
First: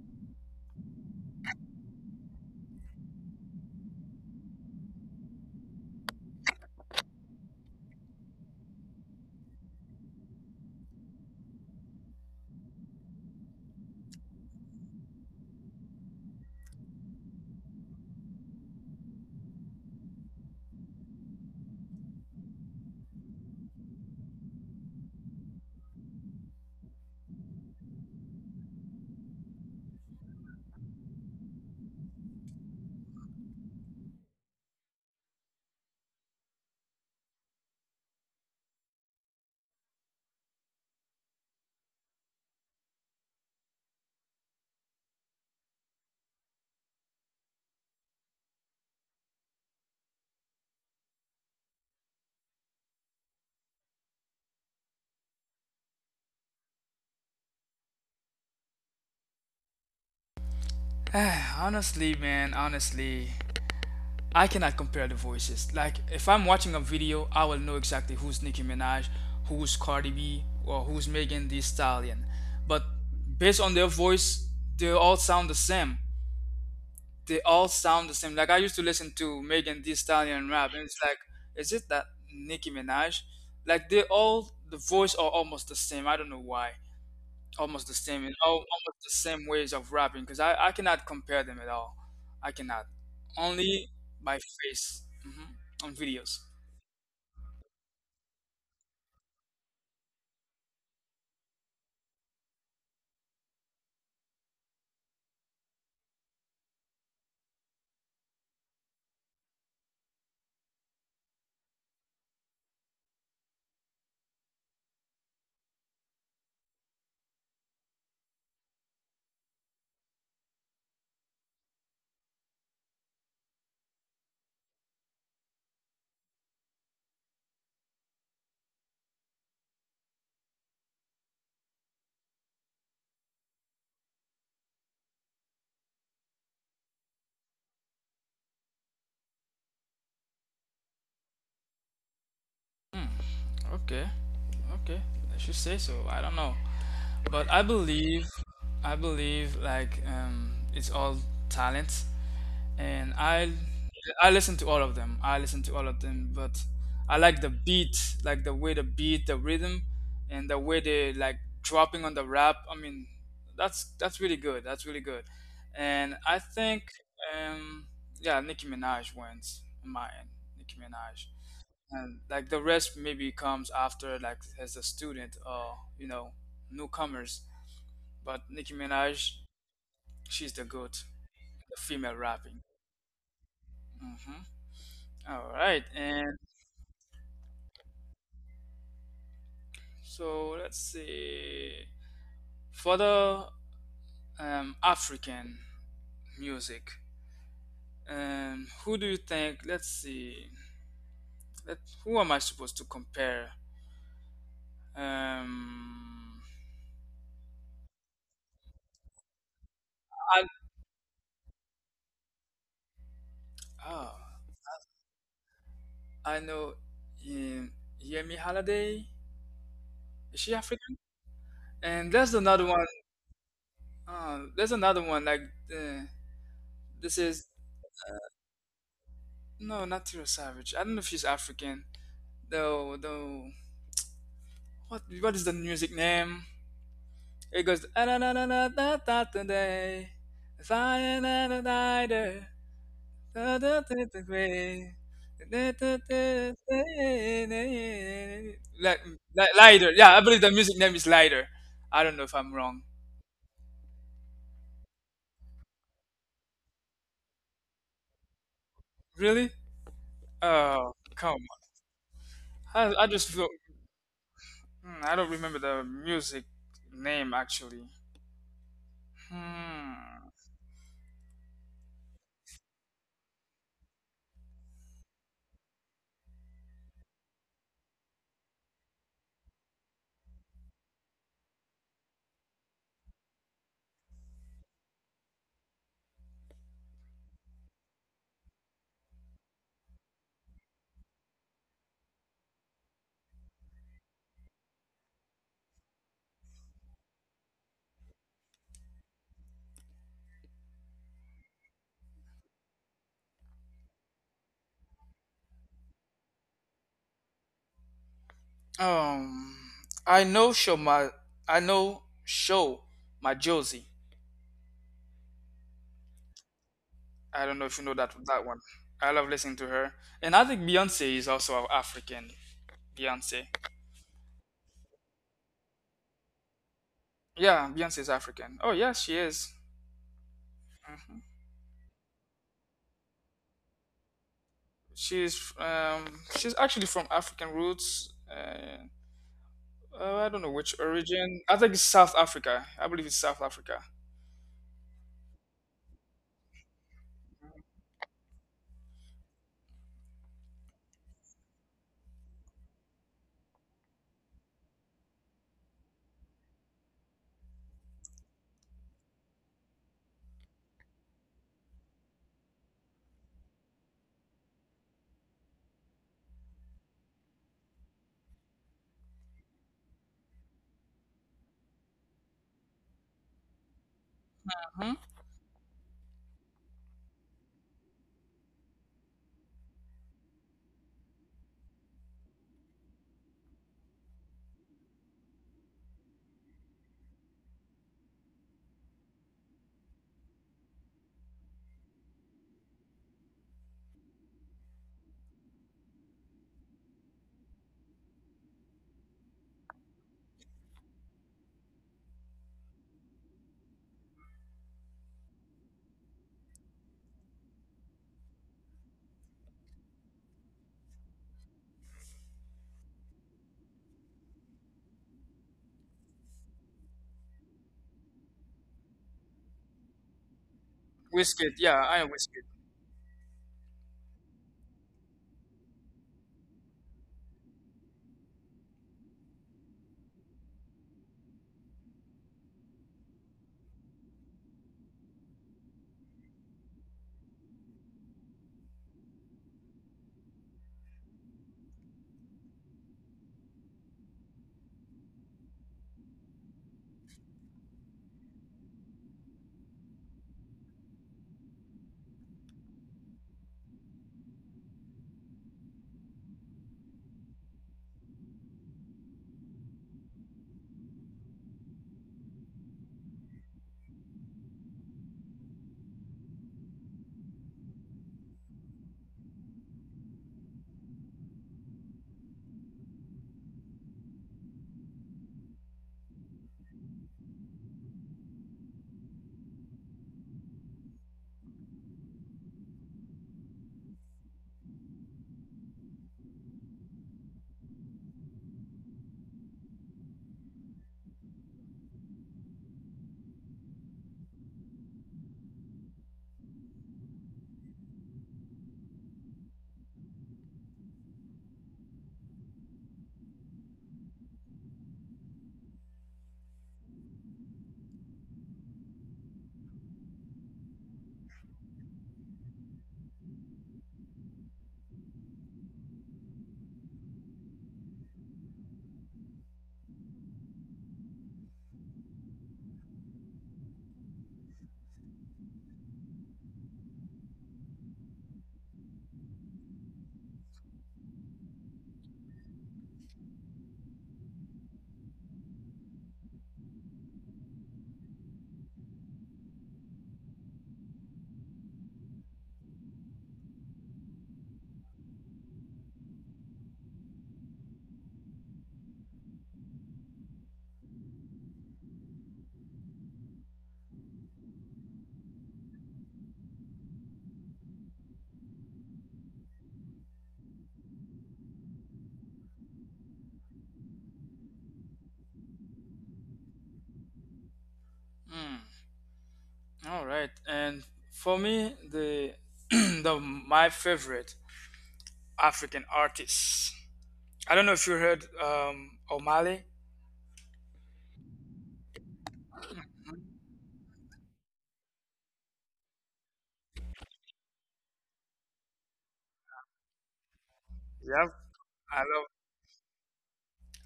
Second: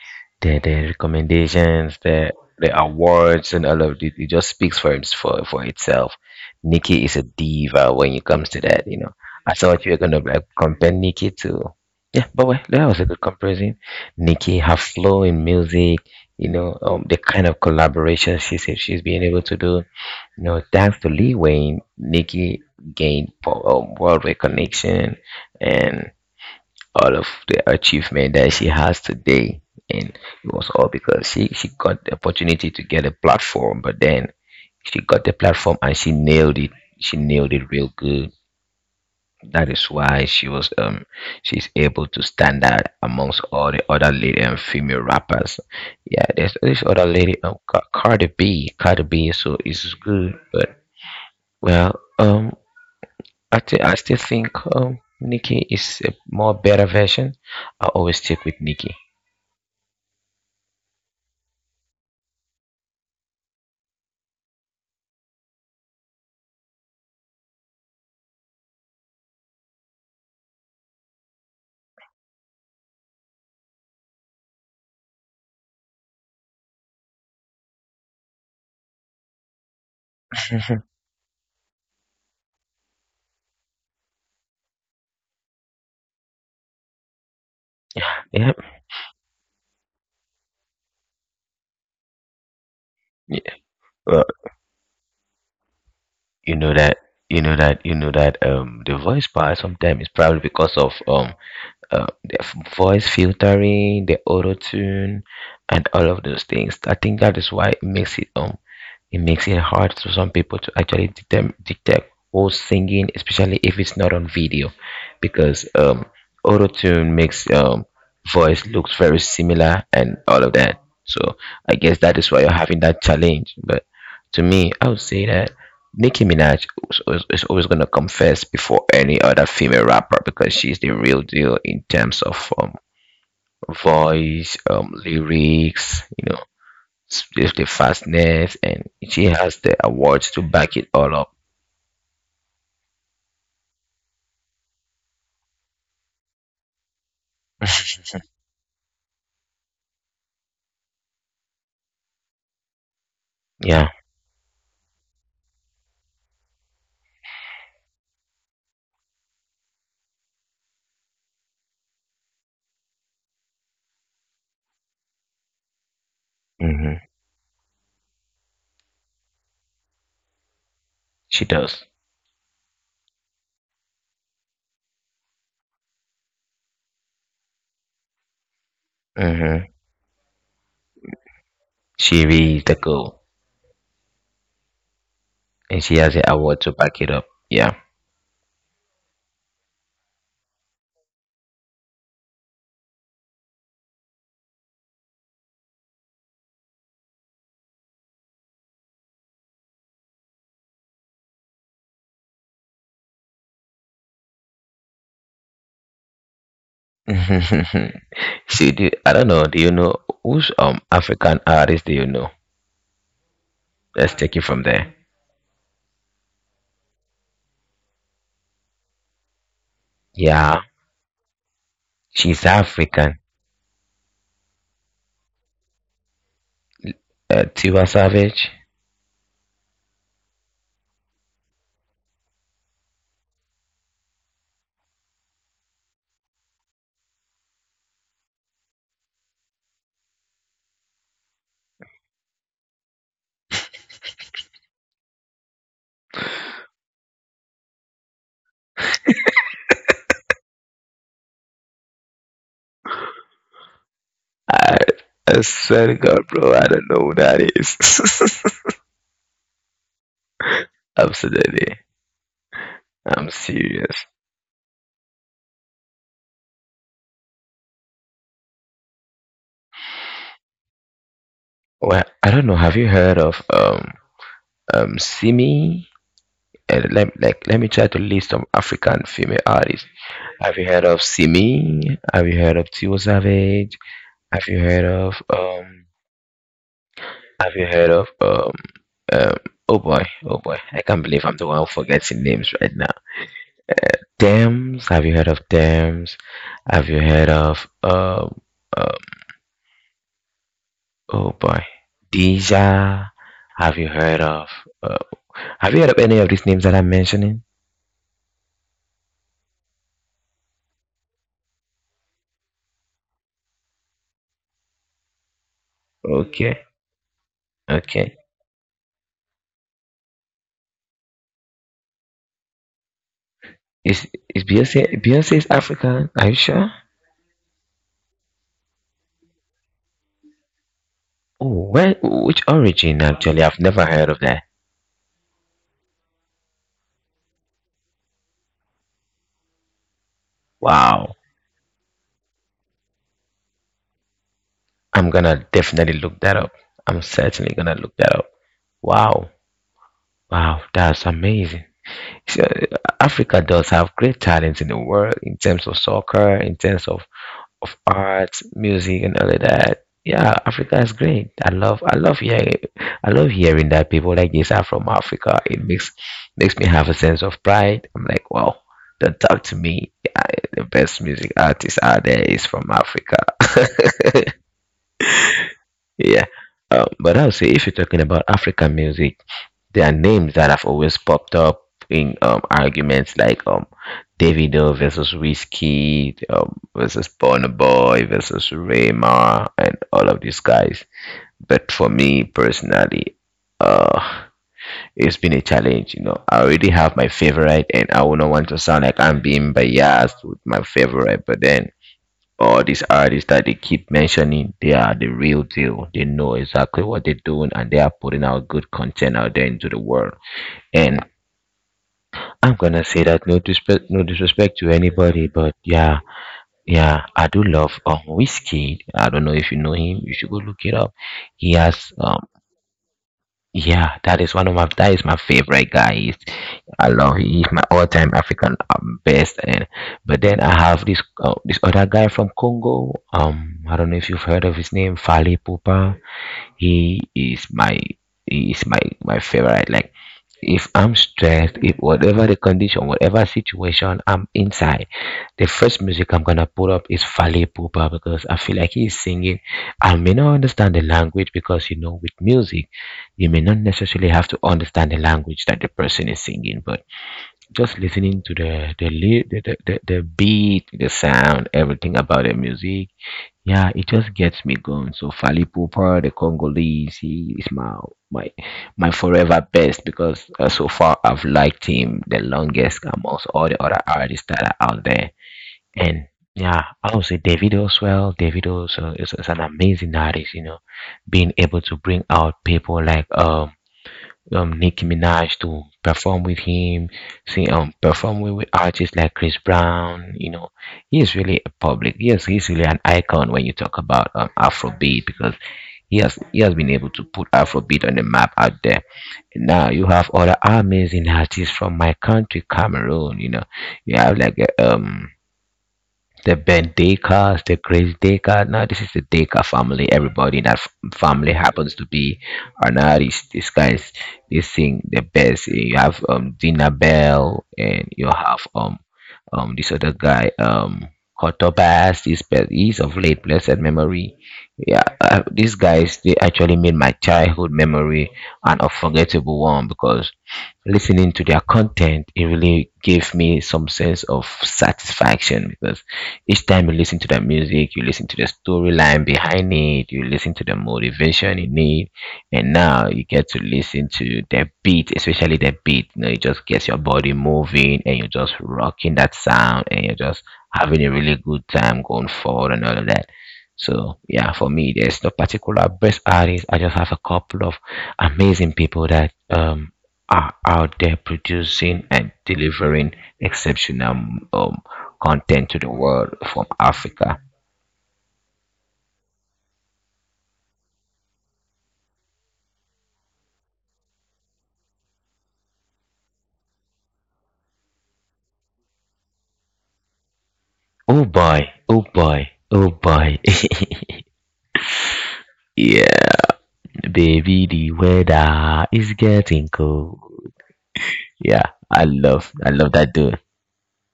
B: the, the recommendations, the the awards and all of it. It just speaks for its for, for itself. Nikki is a diva when it comes to that, you know. I thought you were gonna like compare Nikki to yeah, but well, that was a good comparison. Nikki, her flow in music, you know, um, the kind of collaboration she's she's being able to do. You know, thanks to Lee Wayne, Nikki gained po- um, world recognition, and all of the achievement that she has today, and it was all because she she got the opportunity to get a platform, but then she got the platform and she nailed it. She nailed it real good. That is why she was um she's able to stand out amongst all the other lady and female rappers. Yeah, there's this other lady, um Ca- cardi b cardi b, so it's good. But well, um i, thi- I still think um Nicki is a more better version. I always stick with Nicki.
A: Honestly, man, honestly, I cannot compare the voices. Like if I'm watching a video, I will know exactly who's Nicki Minaj, who's Cardi B, or who's Megan Thee Stallion. But based on their voice, they all sound the same. They all sound the same. Like I used to listen to Megan Thee Stallion rap, and it's like, is it that Nicki Minaj? Like they all, the voice are almost the same. I don't know why, almost the same in
B: Yeah,
A: all, almost the same ways of rapping because I, I cannot compare them at all. I cannot.
B: yeah.
A: Only
B: Well,
A: by face. Hmm. On videos.
B: you know that you know that you know that um the voice part sometimes is probably because of um uh, the f- voice filtering, the auto tune, and all of those things. I think that is why it makes it um it makes it hard for some people to actually detect, detect who's singing, especially if it's not on video, because um, auto tune makes um, voice looks very similar and all of that. So I guess that is why you're having that challenge. But to me, I would say that Nicki Minaj is, is is always gonna come first before any other female rapper because she's the real deal in terms of um, voice, um, lyrics, you know, with the fastness, and she has the awards to back it all up.
A: Hmm, okay, okay. I should say so. I don't know, but I believe I believe like um, it's all talent. and I
B: Yeah,
A: I listen to all of them. I listen to all of them, but I like the beat, like the way the beat, the rhythm, and the way they like dropping on the rap. I mean, that's that's really good. That's really good, and I think
B: hmm
A: um yeah, Nicki Minaj wins on my end. Nicki Minaj,
B: she does.
A: and like the rest maybe comes after, like as a student or you know newcomers. But Nicki Minaj,
B: Hmm
A: she's the goat, the female
B: She
A: rapping.
B: really is the girl,
A: Hmm. All right,
B: and she has
A: and
B: the award to back it up. Yeah.
A: so let's see. For the um, African music, um, who do you think? Let's see. Let, who am I supposed to compare? Um,
B: See, do, I don't know. Do you know
A: I,
B: whose um African artist do you know?
A: oh,
B: Let's take it from there.
A: I know um, Yemi Holiday. Is she
B: Yeah,
A: African? And there's another
B: she's
A: one.
B: African.
A: Uh, there's another one like uh, this is,
B: Uh, Tiwa Savage.
A: no, not Tiro Savage. I don't know if she's African. Though, though, what what is the music name? It goes "Ah, na na na na na na today. If I am not a rider, da da da da way. Da, da, da, da, da." Like, like lighter, yeah. I believe the music name is lighter. I don't know if I'm wrong.
B: I, I swear to God, bro, I don't know who that is.
A: Really? Oh, come on.
B: Absolutely,
A: I, I just
B: I'm
A: feel.
B: serious.
A: Hmm, I don't remember the music name actually. Hmm.
B: Well, I don't know. Have you heard of um um Simi? Uh, let, like let me try to list some African female artists. Have you heard of Simi? Have you heard of Tio Savage? Have you heard of um? Have you heard of um um? Oh boy, oh boy! I can't believe I'm the one who forgets the names right now. Thames. Have you heard of Thames? Have you heard of um? um oh boy, Deja. Have you heard of? Uh, have you heard of any of these names that I'm mentioning?
A: Um, I know show my I know Show My Josie.
B: Okay,
A: I don't know if you know that
B: okay.
A: that one. I love listening to her, and I think Beyonce is also African. Beyonce,
B: Is is Beyonce Beyonce is African? Are you sure?
A: yeah, Beyonce is African. Oh yeah, she is. Hmm.
B: Oh, where which origin actually? I've never heard of that.
A: She's um, she's actually from African roots. Uh, uh, I don't know which
B: Wow.
A: origin. I think it's South Africa. I believe it's South Africa.
B: I'm gonna definitely look that up. I'm certainly gonna look that up. Wow. Wow, that's amazing. So, Africa does have great talents in the world in terms of soccer, in terms of of arts, music, and all of that. Yeah, Africa is great. I love, I love hearing, I love hearing that people like this are from Africa. It makes makes me have a sense of pride. I'm like, wow, don't talk to me. Yeah, the best music artist out there is from Africa.
A: Mm-hmm.
B: Yeah, um, but I would say if you're talking about African music, there are names that have always popped up in um, arguments like um, Davido versus Whiskey um, versus Burna Boy versus Rema and all of these guys. But for me personally, uh, it's been a challenge. You know, I already have my favorite, and I wouldn't want to sound like I'm being biased with my favorite. But then all these artists that they keep mentioning, they are the real deal. They know exactly what they're doing, and they are putting out good content out there into the world. And I'm gonna say that no disrespect, no disrespect to anybody, but yeah, yeah, I do love um whiskey. I don't know if you know him. You should go look it up.
A: Whiskey, yeah,
B: He
A: I am
B: has
A: whiskey.
B: um yeah, that is one of my that is my favorite guy. He's, I love He's my all time African um, best. And but then I have this uh, this other guy from Congo. Um, I don't know if you've heard of his name, Fally Pupa. He is my he is my my favorite. Like if I'm stressed, if whatever the condition, whatever situation I'm inside, the first music I'm gonna put up is Fale Pupa because I feel like he's singing. I may not understand the language because you know with music, you may not necessarily have to understand the language that the person is singing, but just listening to the the ly- the the, the, the beat, the sound, everything about the music yeah, it just gets me going. So Fally Ipupa, the Congolese, he is my my my forever best because uh, so far I've liked him the longest amongst all the other artists that are out there. And yeah, I would say Davido as well. Davido also is, is an amazing artist. You know, being able to bring out people like um um, Nicki Minaj to perform with him, see, um, perform with, with artists like Chris Brown. You know, he is really a public. Yes, he's really an icon when you talk about um, Afrobeat because he has he has been able to put Afrobeat on the map out there. Now you have other amazing artists from my country, Cameroon. You know, you have like uh, um the Ben Deka, the Grace Deka. Now this is the Deka family. Everybody in that f- family happens to be an artist. These guys, they sing the best. You have um Dina Bell, and you have um um this other guy um Kotobas. He's be- he's of late blessed memory. Yeah, uh, these guys they actually made my childhood memory an unforgettable one because listening to their content, it really gave me some sense of satisfaction because each time you listen to that music, you listen to the storyline behind it, you listen to the motivation in it, and now you get to listen to the beat, especially the beat. You know, it just gets your body moving and you're just rocking that sound and you're just having a really good time going forward and all of that. So yeah, for me, there's no particular best artist. I just have a couple of amazing people that um are out there producing and delivering exceptional um, content to the world from Africa.
A: Mm, all right, and for me, the the my favorite African artist. I don't know if you heard um, O'Malley.
B: Oh boy, oh boy, oh boy. yeah, baby, the weather is getting cold.
A: Mhm.
B: Yeah, I
A: I
B: love,
A: love
B: I love that dude.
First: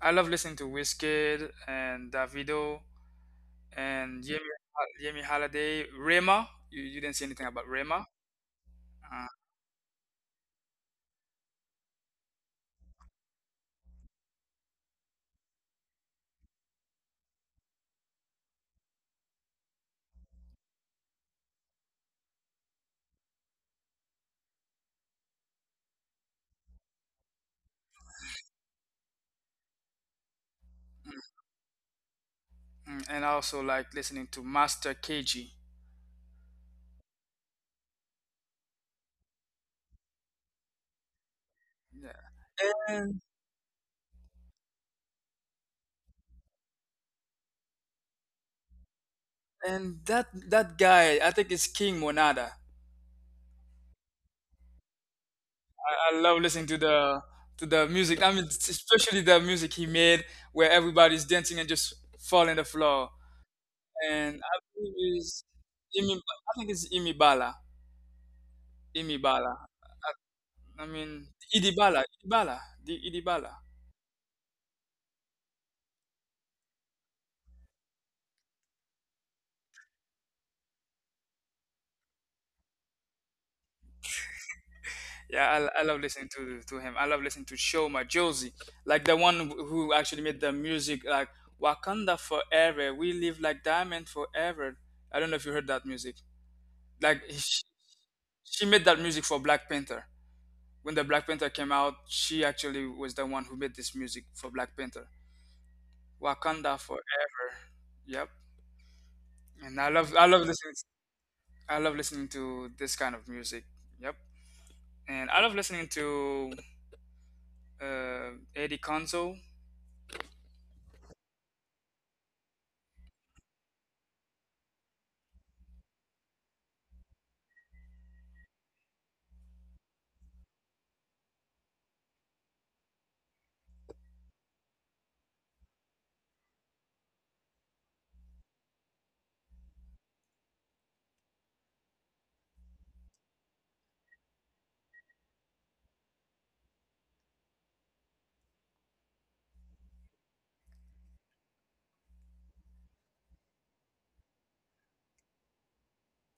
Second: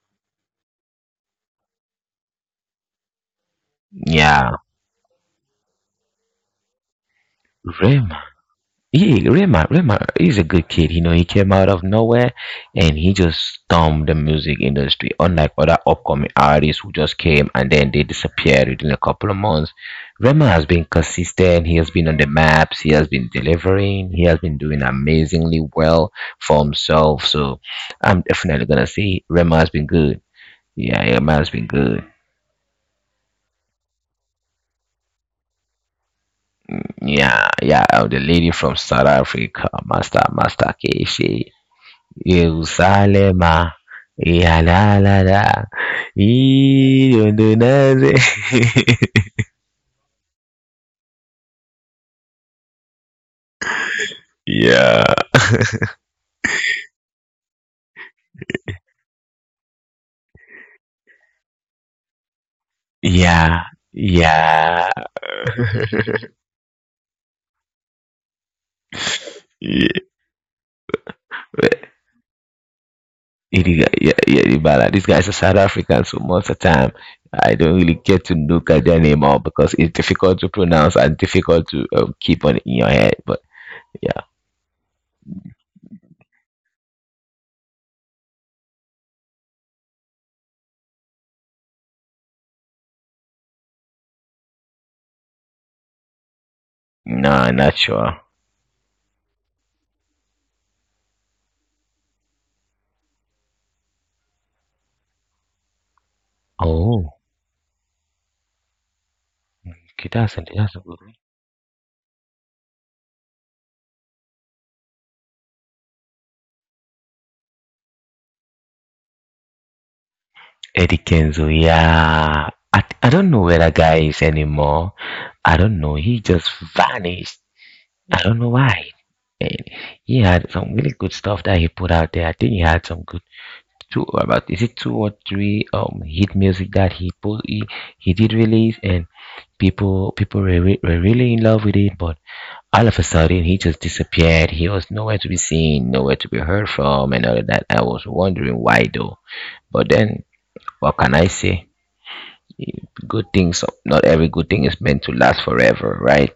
A: I love listening to Wizkid and Davido and
B: Yeah,
A: Yemi Yemi Holiday, Rema. You, you didn't say anything about
B: Ray
A: Rema. Uh,
B: yeah, Rema, Rema is a good kid. You know, he came out of nowhere and he just stormed the music industry. Unlike other upcoming artists who just came and then they disappeared within a couple of months, Rema has been consistent. He has been on the maps. He has been delivering. He has been doing amazingly well for himself. So I'm definitely gonna say Rema has been good. Yeah,
A: mm,
B: Rema has been good.
A: mm. And I also like listening to Master K G.
B: Yeah, yeah. The lady from South Africa, Master Master K.
A: Yeah. And
B: Yerusalema, iyalala, idondonaze.
A: and that that guy, I think it's King Monada.
B: Yeah.
A: I love listening to the to the music. I mean, especially the music he made where everybody's dancing and just falling the floor.
B: Yeah.
A: And I believe
B: Yeah.
A: it's Imi,
B: Yeah.
A: I think it's Imi Bala. Imi Bala.
B: Yeah,
A: I mean, Idibala, Idibala, the Idibala.
B: yeah, yeah, the these guys are South African, so most of the time I don't really get to look at their name out because it's difficult to pronounce and difficult to um, keep on in your head. But yeah,
A: Yeah, I, l- I love listening to to him. I love listening to Shoma Josie, like the one wh- who actually made the music, like Wakanda Forever, We Live Like Diamond Forever. I don't know if you heard that music. Like
B: no,
A: she,
B: not sure.
A: she made that music for Black Panther. When the Black Panther came out, she actually was the one who made this music for Black Panther. Wakanda
B: Oh,
A: Forever. Yep. And I
B: okay,
A: love I
B: that's,
A: love listening
B: that's a good.
A: I love listening to this kind of music. Yep. And I love listening to uh, Eddie Conzo.
B: Eddie Kenzo, yeah. I, I don't know where that guy is anymore. I don't know. He just vanished. I don't know why. He had some really good stuff that he put out there. I think he had some good two about is it two or three um hit music that he put he, he did release and people people were, re- were really in love with it, but all of a sudden he just disappeared. He was nowhere to be seen, nowhere to be heard from, and all of that. I was wondering why though, but then what can I say? Good things, not every good thing is meant to last forever, right?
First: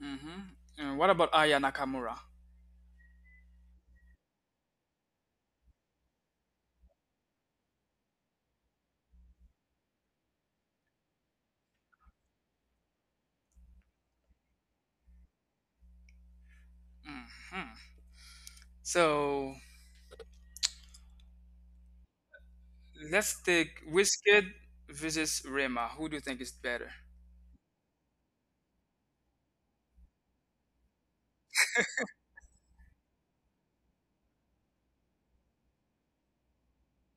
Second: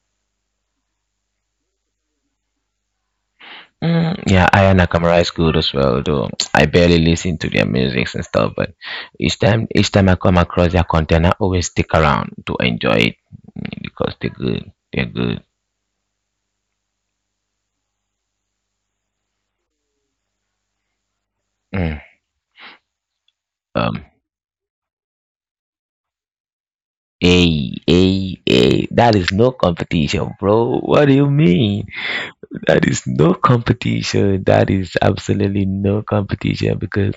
A: Hmm. And what about Aya Nakamura?
B: Mm, yeah, Aya Nakamura is good as well, though I barely listen to their music and stuff. But each time, each time I come across their content, I always stick around to enjoy it, mm, because they're good. They're good.
A: Hmm. So
B: Mm.
A: let's take
B: Um,
A: Wizkid versus Rema. Who do you think is better?
B: a a a. That is no competition, bro. What do you mean? That is no competition. That is absolutely no competition because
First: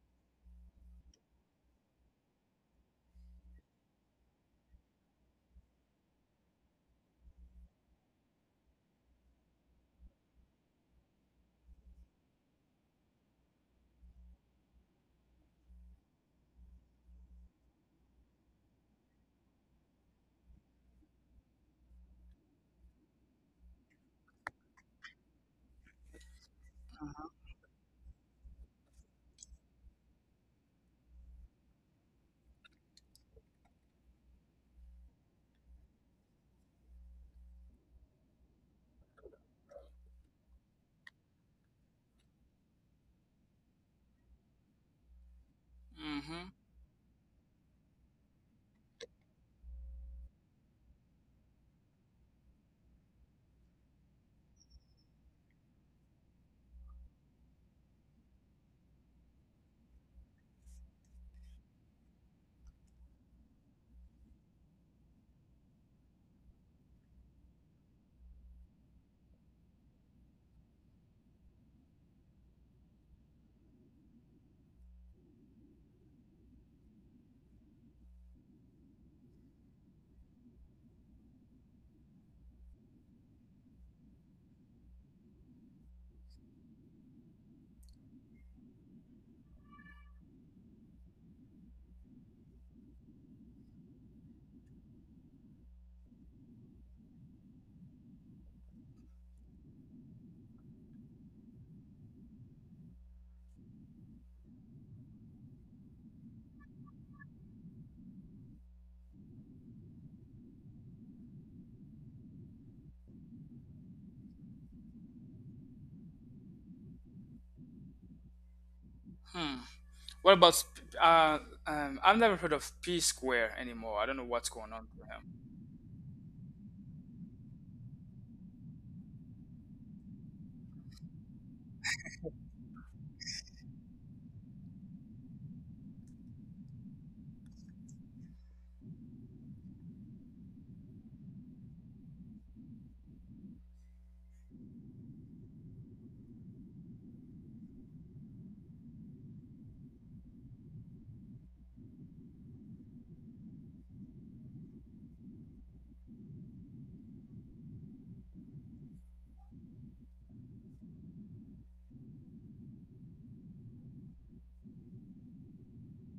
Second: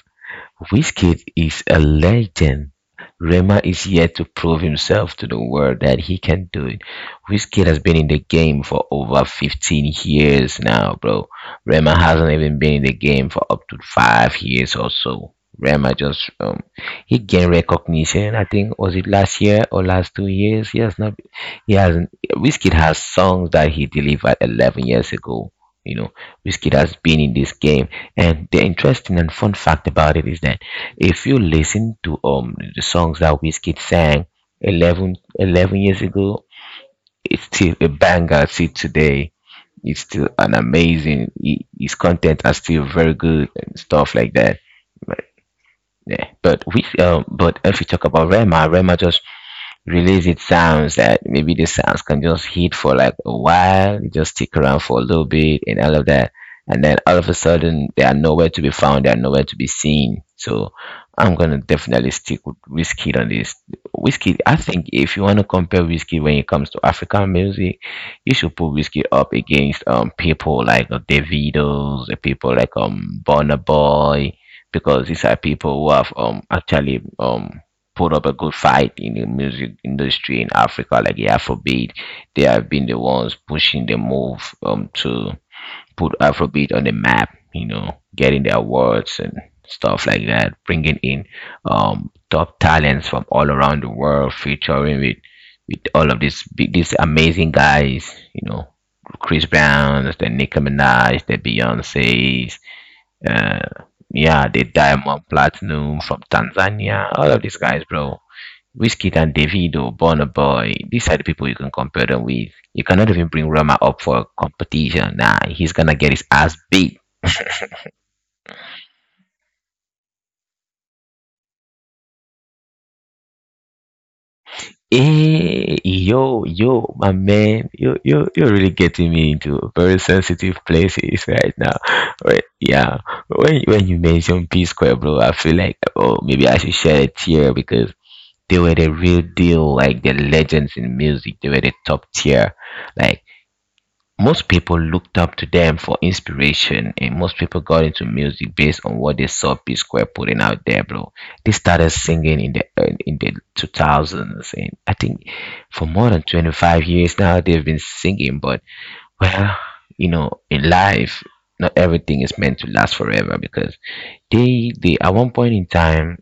B: Wizkid is a legend. Rema is yet to prove himself to the world that he can do it. Wizkid has been in the game for over fifteen years now, bro. Rema hasn't even been in the game for up to five years or so. Rema just um he gained recognition. I think, was it last year or last two years? He has not. He hasn't. Wizkid has songs that he delivered eleven years ago. You know, Wizkid has been in this game, and the interesting and fun fact about it is that if you listen to um the songs that Wizkid sang eleven eleven years ago, it's still a banger till today. It's still an amazing. hi- His content are still very good and stuff like that. But yeah,
A: Hmm.
B: but we um but if we talk about Rema, Rema just release its sounds that maybe the sounds can just hit for like a while, just stick around for a little bit and all of that. And then all of a sudden, they are nowhere to be found, they are nowhere to be seen. So I'm gonna definitely stick with Whiskey on this. Whiskey, I think if you wanna compare Whiskey when it comes to African music, you should put Whiskey up against um people like uh, Davido's, uh, people like um Burna Boy, because these are people who have um actually um put up a good fight in the music industry in Africa, like the Afrobeat. They have been the ones pushing the move um to put Afrobeat on the map. You know, getting the awards and stuff like that, bringing in um top talents from all around the world, featuring with with all of these big, these amazing guys. You know, Chris Browns, the Nicki Minaj, the Beyonces, uh, yeah, the Diamond Platinum from Tanzania, all of these guys, bro. Wizkid and Davido, Burna Boy, these are the people you can compare them with. You cannot even bring Rama up for competition. Nah, he's gonna get his ass beat.
A: Hmm. What about Sp- uh, um, I've never heard of P Square anymore. I don't know what's going on with him.
B: Hey, yo, yo, my man, you, you, you're really getting me into very sensitive places right now. Right, yeah, when, when you mention P Square, bro, I feel like, oh, maybe I should share a tear because they were the real deal, like the legends in music. They were the top tier. Like, most people looked up to them for inspiration, and most people got into music based on what they saw P Square putting out there, bro. They started singing in the uh, in the two thousands, and I think for more than twenty-five years now they've been singing. But well, you know, in life, not everything is meant to last forever because they they at one point in time,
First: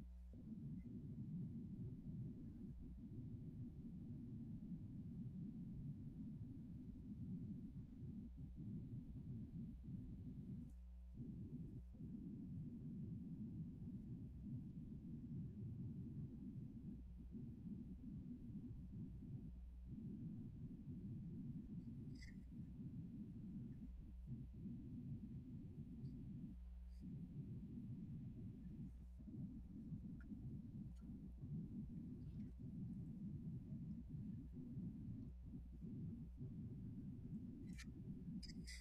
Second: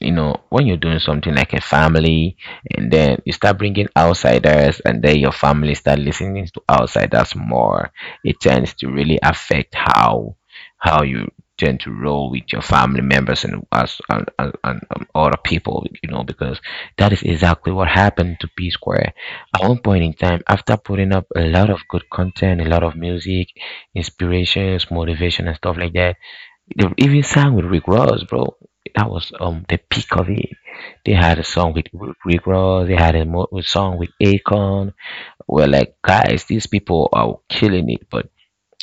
B: you know, when you're doing something like a family and then you start bringing outsiders and then your family start listening to outsiders more, it tends to really affect how how you tend to roll with your family members and us and, and, and um, other people, you know, because that is exactly what happened to P Square. At one point in time, after putting up a lot of good content, a lot of music, inspirations, motivation and stuff like that, the even sang with Rick Ross, bro. That was um the peak of it. They had a song with R- Rick Ross. They had a, mo- a song with Akon. We're like, guys, these people are killing it. But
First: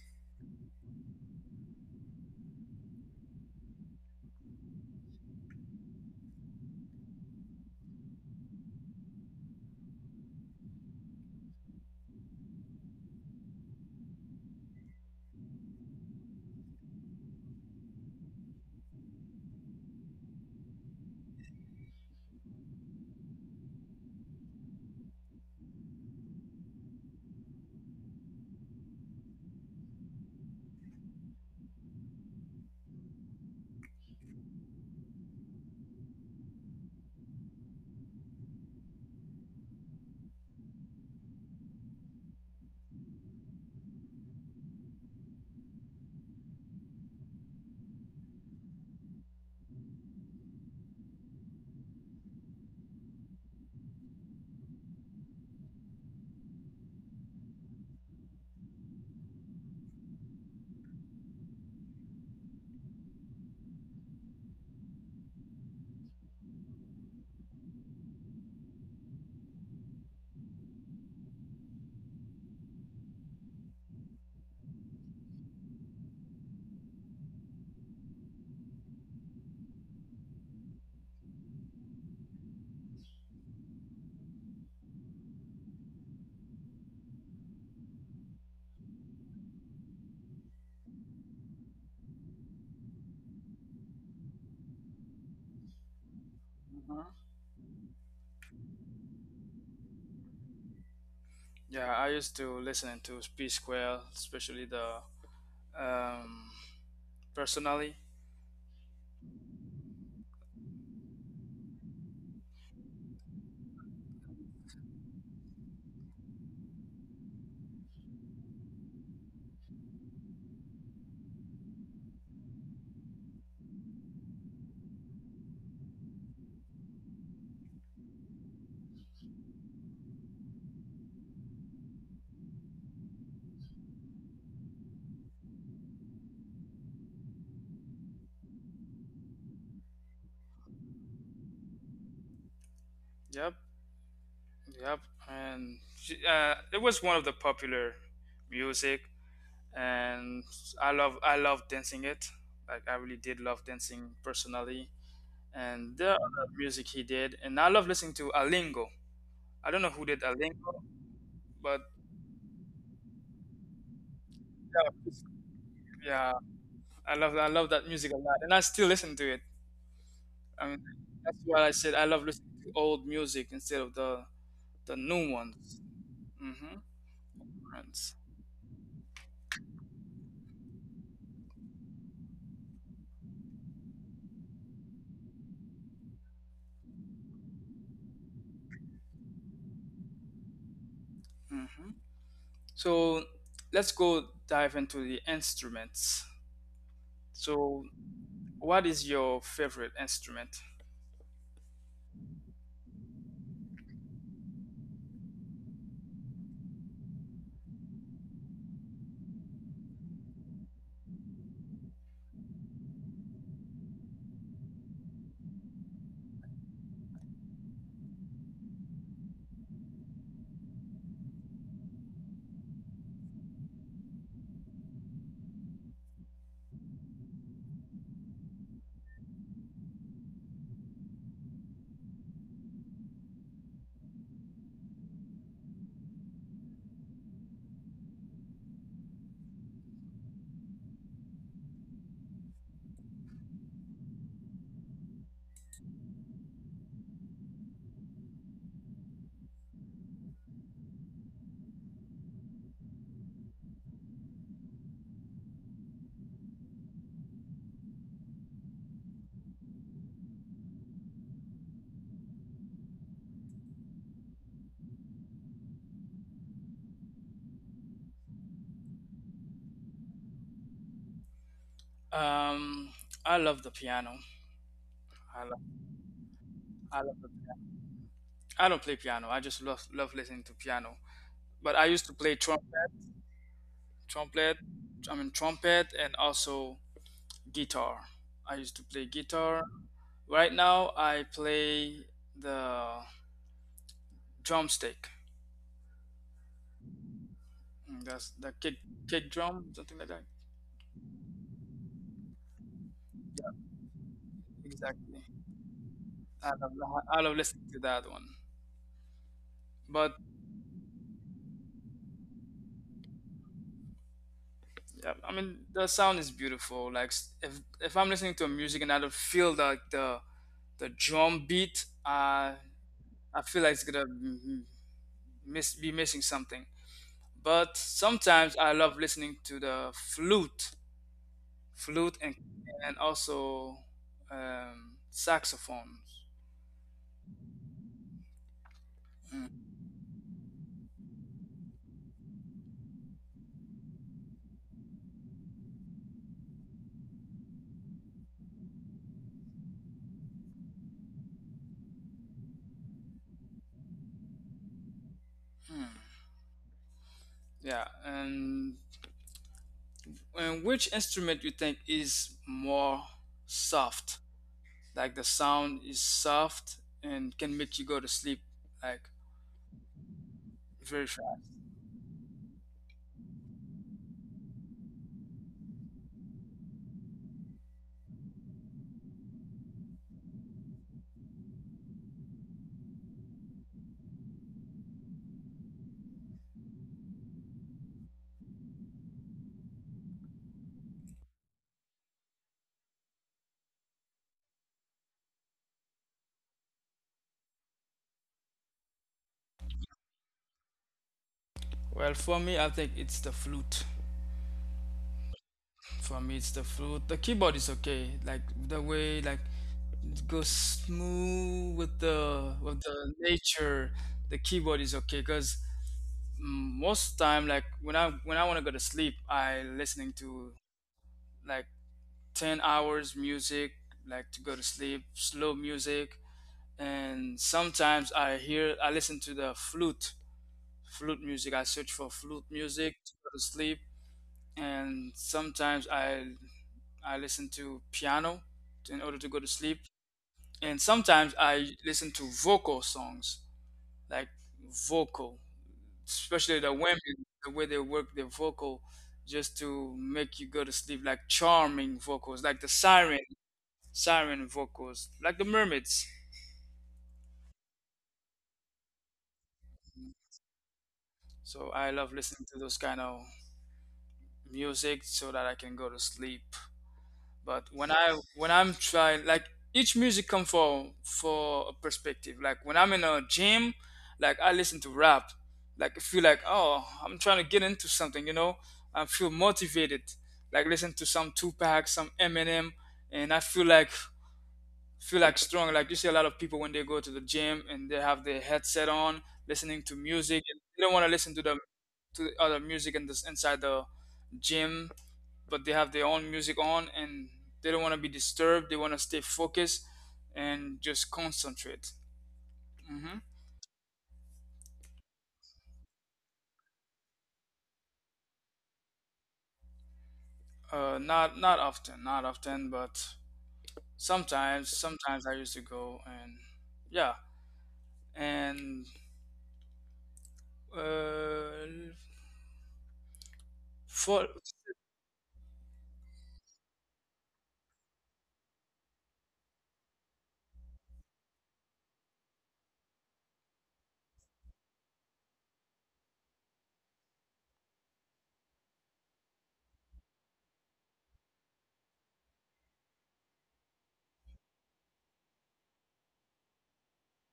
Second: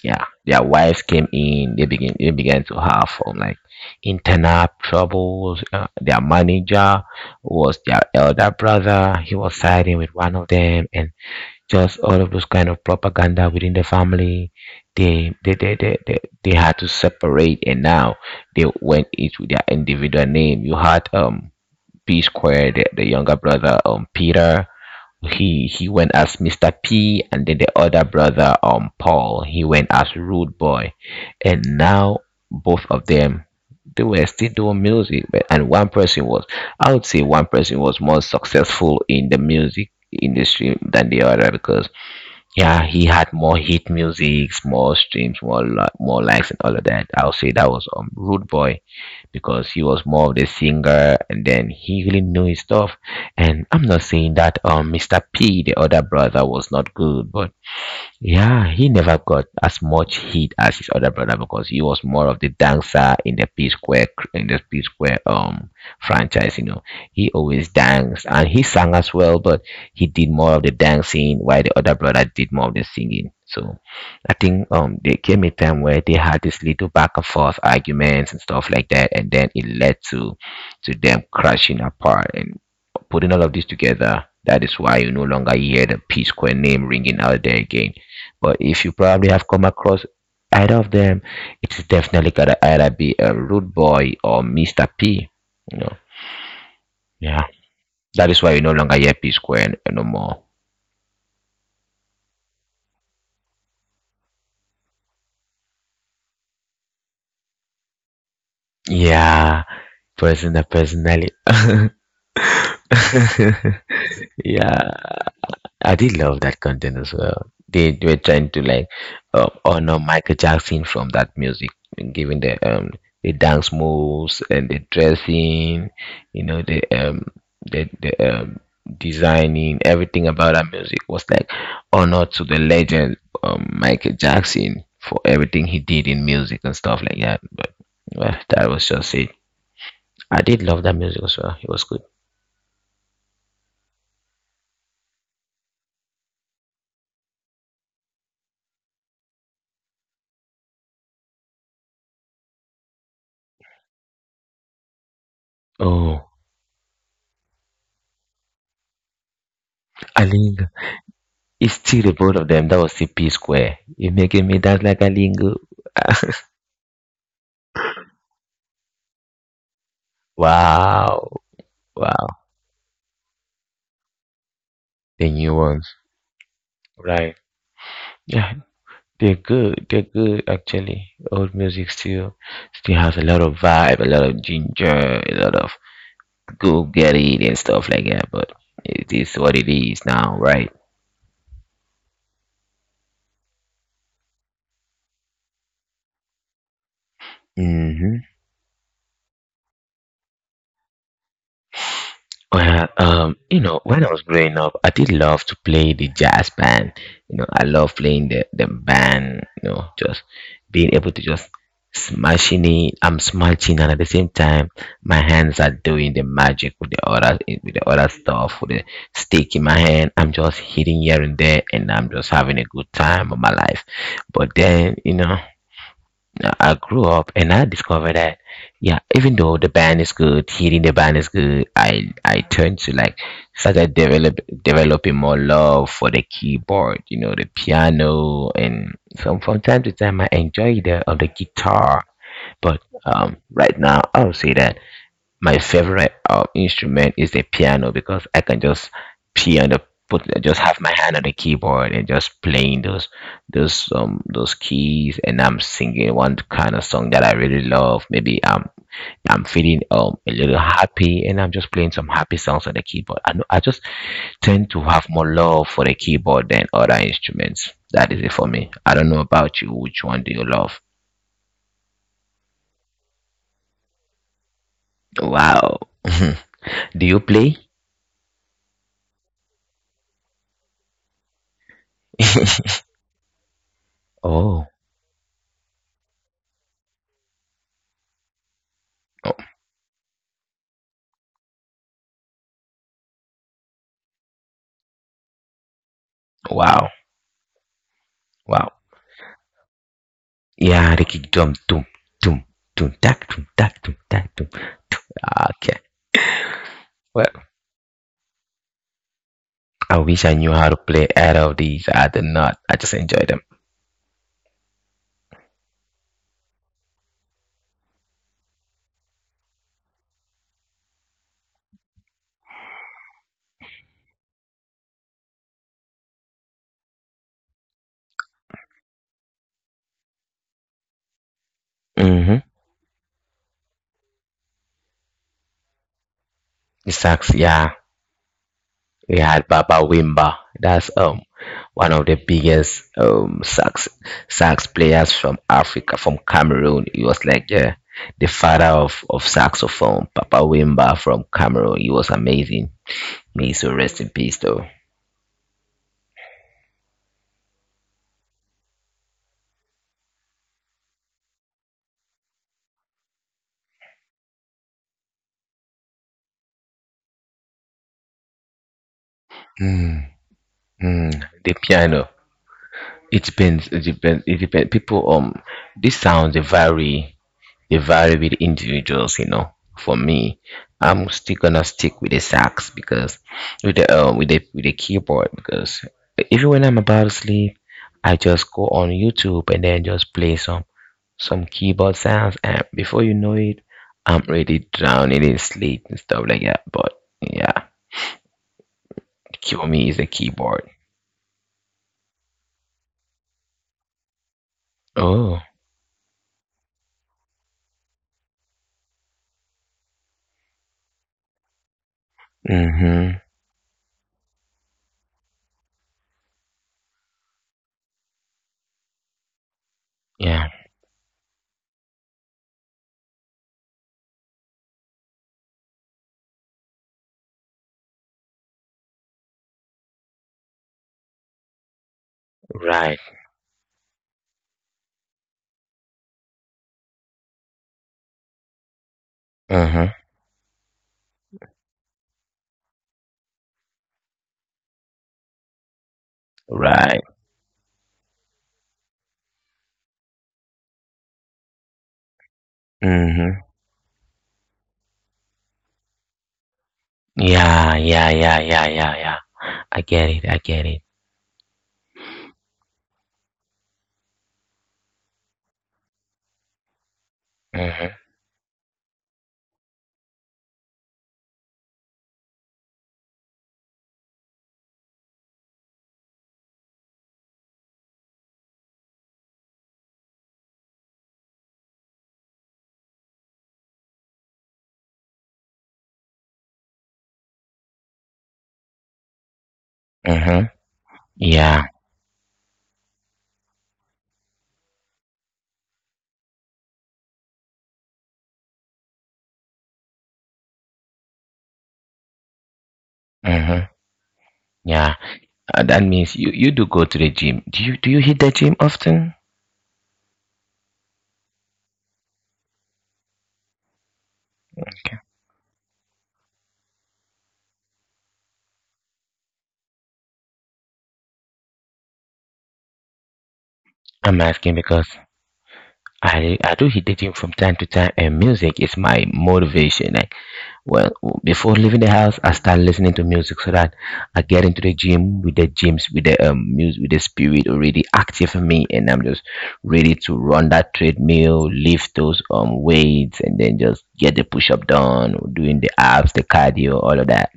B: yeah, their wives came in. They begin. They began to have um, like internal troubles. Uh, their manager was their elder brother. He was siding with one of them, and just all of those kind of propaganda within the family, they they they they, they, they had to separate, and now they went each with their individual name. You had um P Square, the, the younger brother, um Peter, he he went as Mr. P, and then the other brother, um Paul, he went as Rude Boy. And now both of them, they were still doing music, but and one person was i would say one person was more successful in the music industry than the other because yeah, he had more hit musics, more streams, more li- more likes, and all of that. I would say that was um, Rude Boy because he was more of the singer, and then he really knew his stuff. And I'm not saying that um Mister P, the other brother, was not good, but yeah, he never got as much heat as his other brother because he was more of the dancer in the P Square cr- in the P Square um franchise. You know, he always danced and he sang as well, but he did more of the dancing while the other brother did more of the singing. So, I think um there came a time where they had this little back and forth arguments and stuff like that, and then it led to to them crashing apart and putting all of this together. That is why you no longer hear the P Square name ringing out there again, but if you probably have come across either of them, it's definitely gonna either be a Rude Boy or Mister P. You know,
A: Hmm.
B: yeah. That is why you no longer hear P Square n- no more.
A: Yeah, I used to listen to P Square, especially the um, personally.
B: Yeah, personal, personally. Yeah. I really love that contenders. Uh, they were trying to like uh, honor Michael Jackson from that music, given the um the dance moves and the dressing, you know the um the the um, designing everything about that music was like honor to the legend, um, Michael Jackson, for everything he did in music and stuff like that. But well, that was just it. I did love that music as well. It was good.
A: Yep, yep. And she- uh, it was one of the popular music. And I love I love dancing it. Like I really did love dancing personally. And there are
B: Oh,
A: other music he did, and I love listening to Alingo. I don't know who did
B: I think
A: Alingo,
B: it's
A: but
B: still the both of them. That was the P Square. You're making me dance
A: yeah,
B: like a lingo.
A: yeah, I love I love that music a lot, and I still listen to it. I mean,
B: Wow.
A: that's why I said I love
B: Wow.
A: listening to old music instead of the the
B: The
A: new
B: new
A: ones.
B: ones.
A: Mm-hmm.
B: Right. Yeah. They're good. They're good actually. Old music still still has a lot of vibe, a lot of ginger, a lot of go get it and stuff like that, but it is what it is now, right?
A: Mm-hmm. So let's go dive into the instruments. So,
B: Hmm.
A: what is your favorite instrument?
B: Well, um, you know, when I was growing up, I did love to play the jazz band. You know, I love playing the, the band, you know, just being able to just smashing it. I'm smashing and at the same time my hands are doing the magic with the other with the other stuff, with the stick in my hand. I'm just hitting here and there and I'm just having a good time of my life. But then, you know, uh, I grew up and I discovered that yeah, even though the band is good, hearing the band is good, I I turned to like started develop developing more love for the keyboard, you know, the piano, and from from time to time I enjoy the of the guitar. But um, right now I'll say that my favorite um, instrument is the piano because I can just piano put just have my hand on the keyboard and just playing those those um those keys and I'm singing one kind of song that I really love. Maybe um I'm feeling um a little happy and I'm just playing some happy songs on the keyboard. I know I just tend to have more love for the keyboard than other instruments. That is it for me. I don't know about you. Which one do you love?
A: Um, I love the piano. I love,
B: Wow.
A: I
B: Do
A: love
B: you
A: the,
B: play?
A: I don't play piano. I just love love listening to piano. But I used to play trump, trumpet.
B: Oh,
A: I mean trumpet and also guitar. I used to play guitar. Right now I play the drumstick.
B: wow.
A: Mm, that's the
B: Wow.
A: kick kick drum, something like that.
B: Yeah, the kick drum. Doom, doom, doom, tack, doom, tack, doom, tack, doom.
A: Exactly.
B: Okay.
A: I love I
B: Well,
A: love listening to that one.
B: I
A: But
B: wish I knew how to play either of these. I did not. I just enjoy them.
A: yeah, I mean the sound is beautiful. Like s- if if I'm listening to music and I don't feel like the the drum beat, uh, I feel like it's gonna m- miss be missing something. But sometimes I love listening to the flute, flute and
B: Mm-hmm.
A: and also um, saxophones.
B: The sax, yeah. We had Baba Wimba. That's um one of the biggest um sax sax players from Africa, from Cameroon. He was like yeah, the father of, of saxophone, Papa Wimba from Cameroon. He was amazing. May he so rest in peace though.
A: Yeah, and and which instrument you think is more soft? Like the sound is soft and can make you go to sleep like
B: Mm,
A: very.
B: mm. The piano. It depends. It depends. It depends. People, um, these sounds they vary. They vary with individuals. You know, for me, I'm still gonna stick with the sax because with the um with the with the keyboard because even when I'm about to sleep, I just go on YouTube and then just play some some keyboard sounds, and before you know it, I'm ready drowning in sleep and stuff like that. But yeah, kill me is the keyboard.
A: Well, for me, I think it's the flute.
B: Oh.
A: For me, it's the flute. The keyboard is okay. Like the way like it goes smooth with the with the
B: Mhm.
A: nature. The keyboard is okay because most time like when I when I want to go to sleep, I listening
B: Yeah.
A: to like ten hours music like to go to sleep, slow music, and sometimes I hear I listen to the flute flute music. I search for flute music
B: Right.
A: to go to sleep, and sometimes I I listen to piano in order to go to sleep,
B: Mhm.
A: and sometimes I listen to vocal songs, like vocal, especially the women,
B: Right.
A: the way they work their vocal just to make you go to sleep, like charming vocals like the siren
B: Hmm.
A: siren vocals like the mermaids.
B: Yeah, yeah, yeah, yeah, yeah, yeah. I get it. I get it.
A: So I love listening to those kind of music so that I can go to sleep. But when
B: Mm-hmm.
A: i when I'm trying, like, each music come for for a perspective. Like when I'm in a gym, like, I listen to rap. Like, I feel like, oh, I'm trying to get into something, you know I feel motivated, like, listen to some Tupac, some Eminem. And I feel like feel like strong. Like, you see a lot of people when they go to the gym and they have their headset on listening to music,
B: Mm-hmm.
A: and they don't want to listen to the
B: Yeah.
A: to the other music in this inside the gym. But they have their own music on, and they don't want to be disturbed. They want to stay focused and just concentrate. hmm
B: Mm-hmm. Yeah. Uh, that means you, you do go to the gym. Do you do you hit the gym often?
A: Uh, not not often, not often, but sometimes. Sometimes I used to go, and yeah, and, uh,
B: I'm
A: for,
B: asking because I I do hit the gym from time to time, and music is my motivation. Well, before leaving the house, I start listening to music so that I get into the gym with the gyms with the um music with the spirit already active in me, and I'm just ready to run that treadmill, lift those um weights, and then just get the push up done, doing the abs, the cardio, all of that.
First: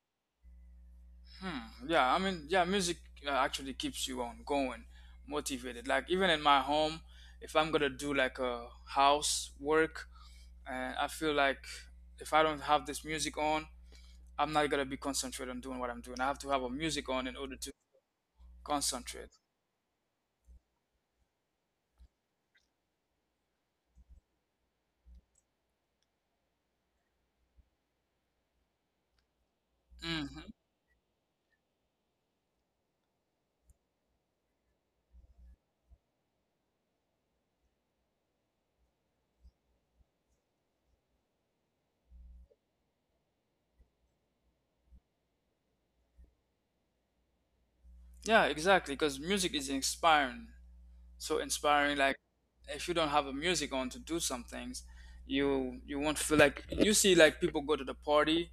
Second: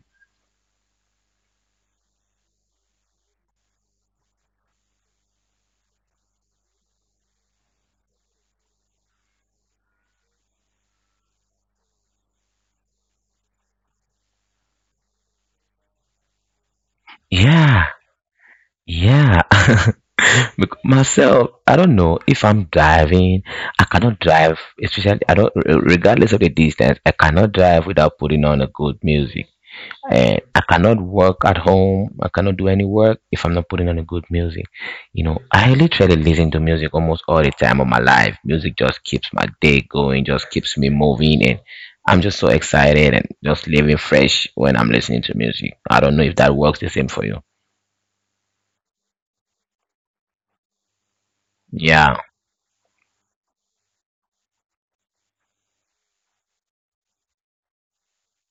A: hmm, yeah, I mean, yeah, music, uh, actually keeps you on going, motivated. Like even in my home, if I'm gonna do like a house work, and I feel like if I don't have this music on, I'm not gonna be concentrated on doing what I'm doing. I have to have a music on in order to
B: Yeah,
A: concentrate.
B: yeah. Bec- myself, I don't know, if I'm driving I cannot drive, especially I don't re- regardless of the distance, I cannot drive without putting on a good music, and
A: Hmm.
B: I cannot work at home. I cannot do any work if I'm not putting on a good music. You know, I literally listen to music almost all the time of my life. Music just keeps my day going, just keeps me moving, and I'm just so excited and just living fresh when I'm listening to music. I don't know if that works the same for you.
A: Yeah, exactly. Because music is inspiring. So inspiring. Like,
B: Yeah,
A: if you don't have a music on to do some things, you you won't feel, like, you see, like, people go to the party,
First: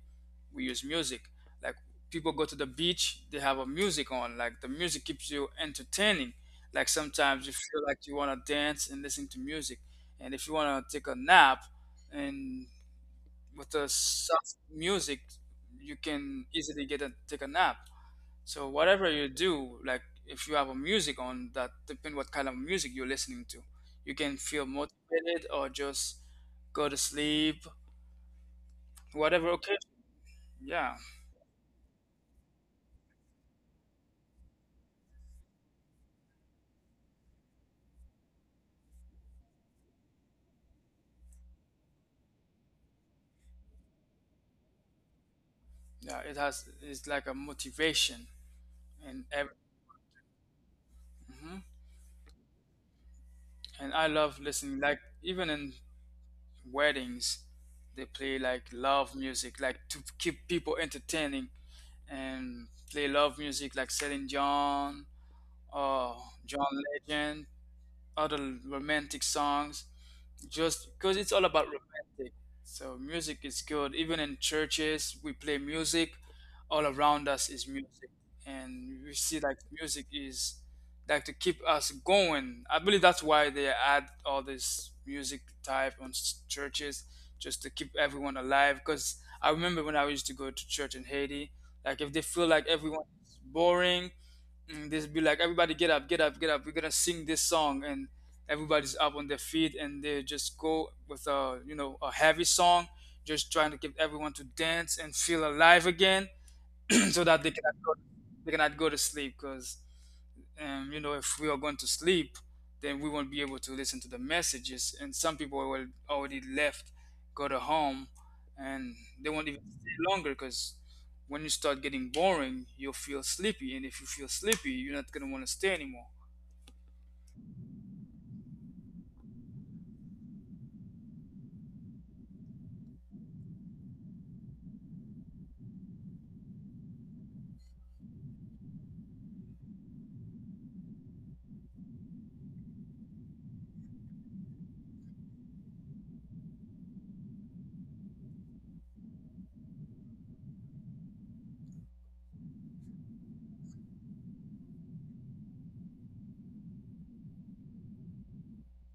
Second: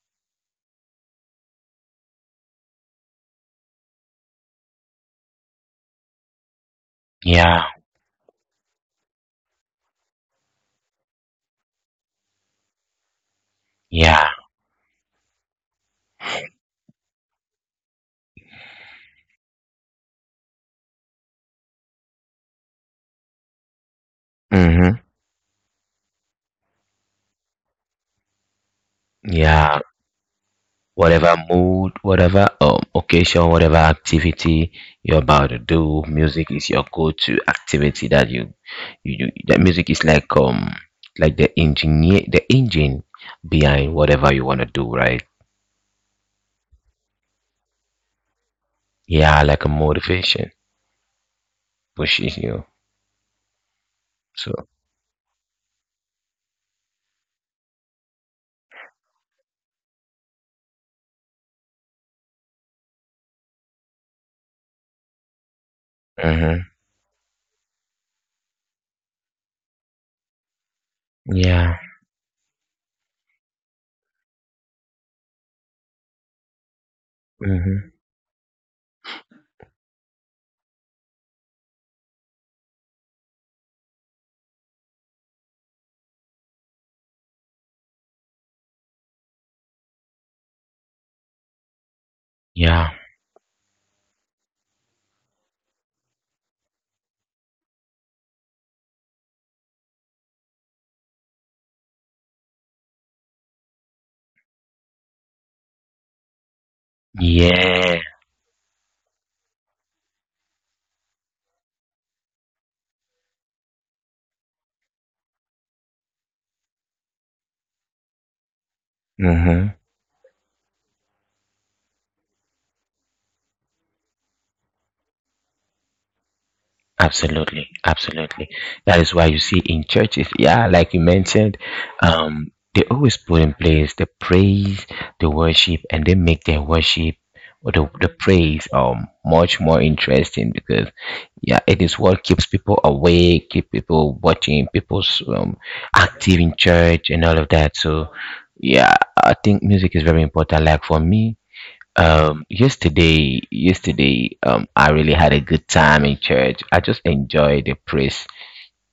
A: we use music. Like, people go to the beach, they have a music on. Like, the music keeps you entertaining. Like, sometimes you
B: yeah,
A: feel like you wanna dance and listen to music, and if you wanna take a nap and with the
B: yeah.
A: soft music, you can easily get a take a nap. So whatever you do, like, if you have a music on, that depend what kind of music you're listening to, you can feel
B: Mm-hmm.
A: motivated or just go to sleep. Whatever occasion,
B: Yeah.
A: yeah,
B: Whatever mood, whatever um, occasion, whatever activity you're about to do, music is your go-to activity that you you, you that music is like um like the engineer the engine behind whatever you want to do, right?
A: yeah, it has it's like a motivation, and
B: Yeah,
A: every,
B: like a motivation,
A: hmm
B: pushes you.
A: and I love
B: So
A: listening. Like, even in weddings, they play like love music, like to keep people entertaining, and play love music like Celine Dion or
B: mm-hmm.
A: John Legend, other romantic songs just because it's all about
B: Yeah.
A: romantic. So music is good. Even in churches, we play music. All around us is
B: Mm-hmm.
A: music, and we see like music is like to keep us going. I believe that's why they add all this music type on s- churches, just to keep everyone alive. Because I remember when I used to go to church in Haiti, like if they feel like
B: Yeah.
A: everyone is boring, and this be like, everybody get up, get up, get up. We're gonna sing this song, and everybody's up on their feet, and they just go with a, you know, a heavy song, just trying to get everyone to dance and feel alive again, so that they cannot go,
B: Yeah.
A: they cannot go to sleep. Because um, you know, if we are going to sleep, then we won't be able to listen to the messages, and some people will already left, go to home, and they won't even
B: Mm-hmm.
A: stay longer, because when you start getting boring, you'll feel sleepy, and if you feel sleepy, you're not going to want to stay anymore.
B: Absolutely, absolutely. That is why you see in churches, yeah, like you mentioned, um they always put in place the praise, the worship, and they make their worship or the, the praise um much more interesting because yeah, it is what keeps people awake, keep people watching, people's um, active in church and all of that. So yeah, I think music is very important. Like for me, um yesterday yesterday um I really had a good time in church. I just enjoyed the praise,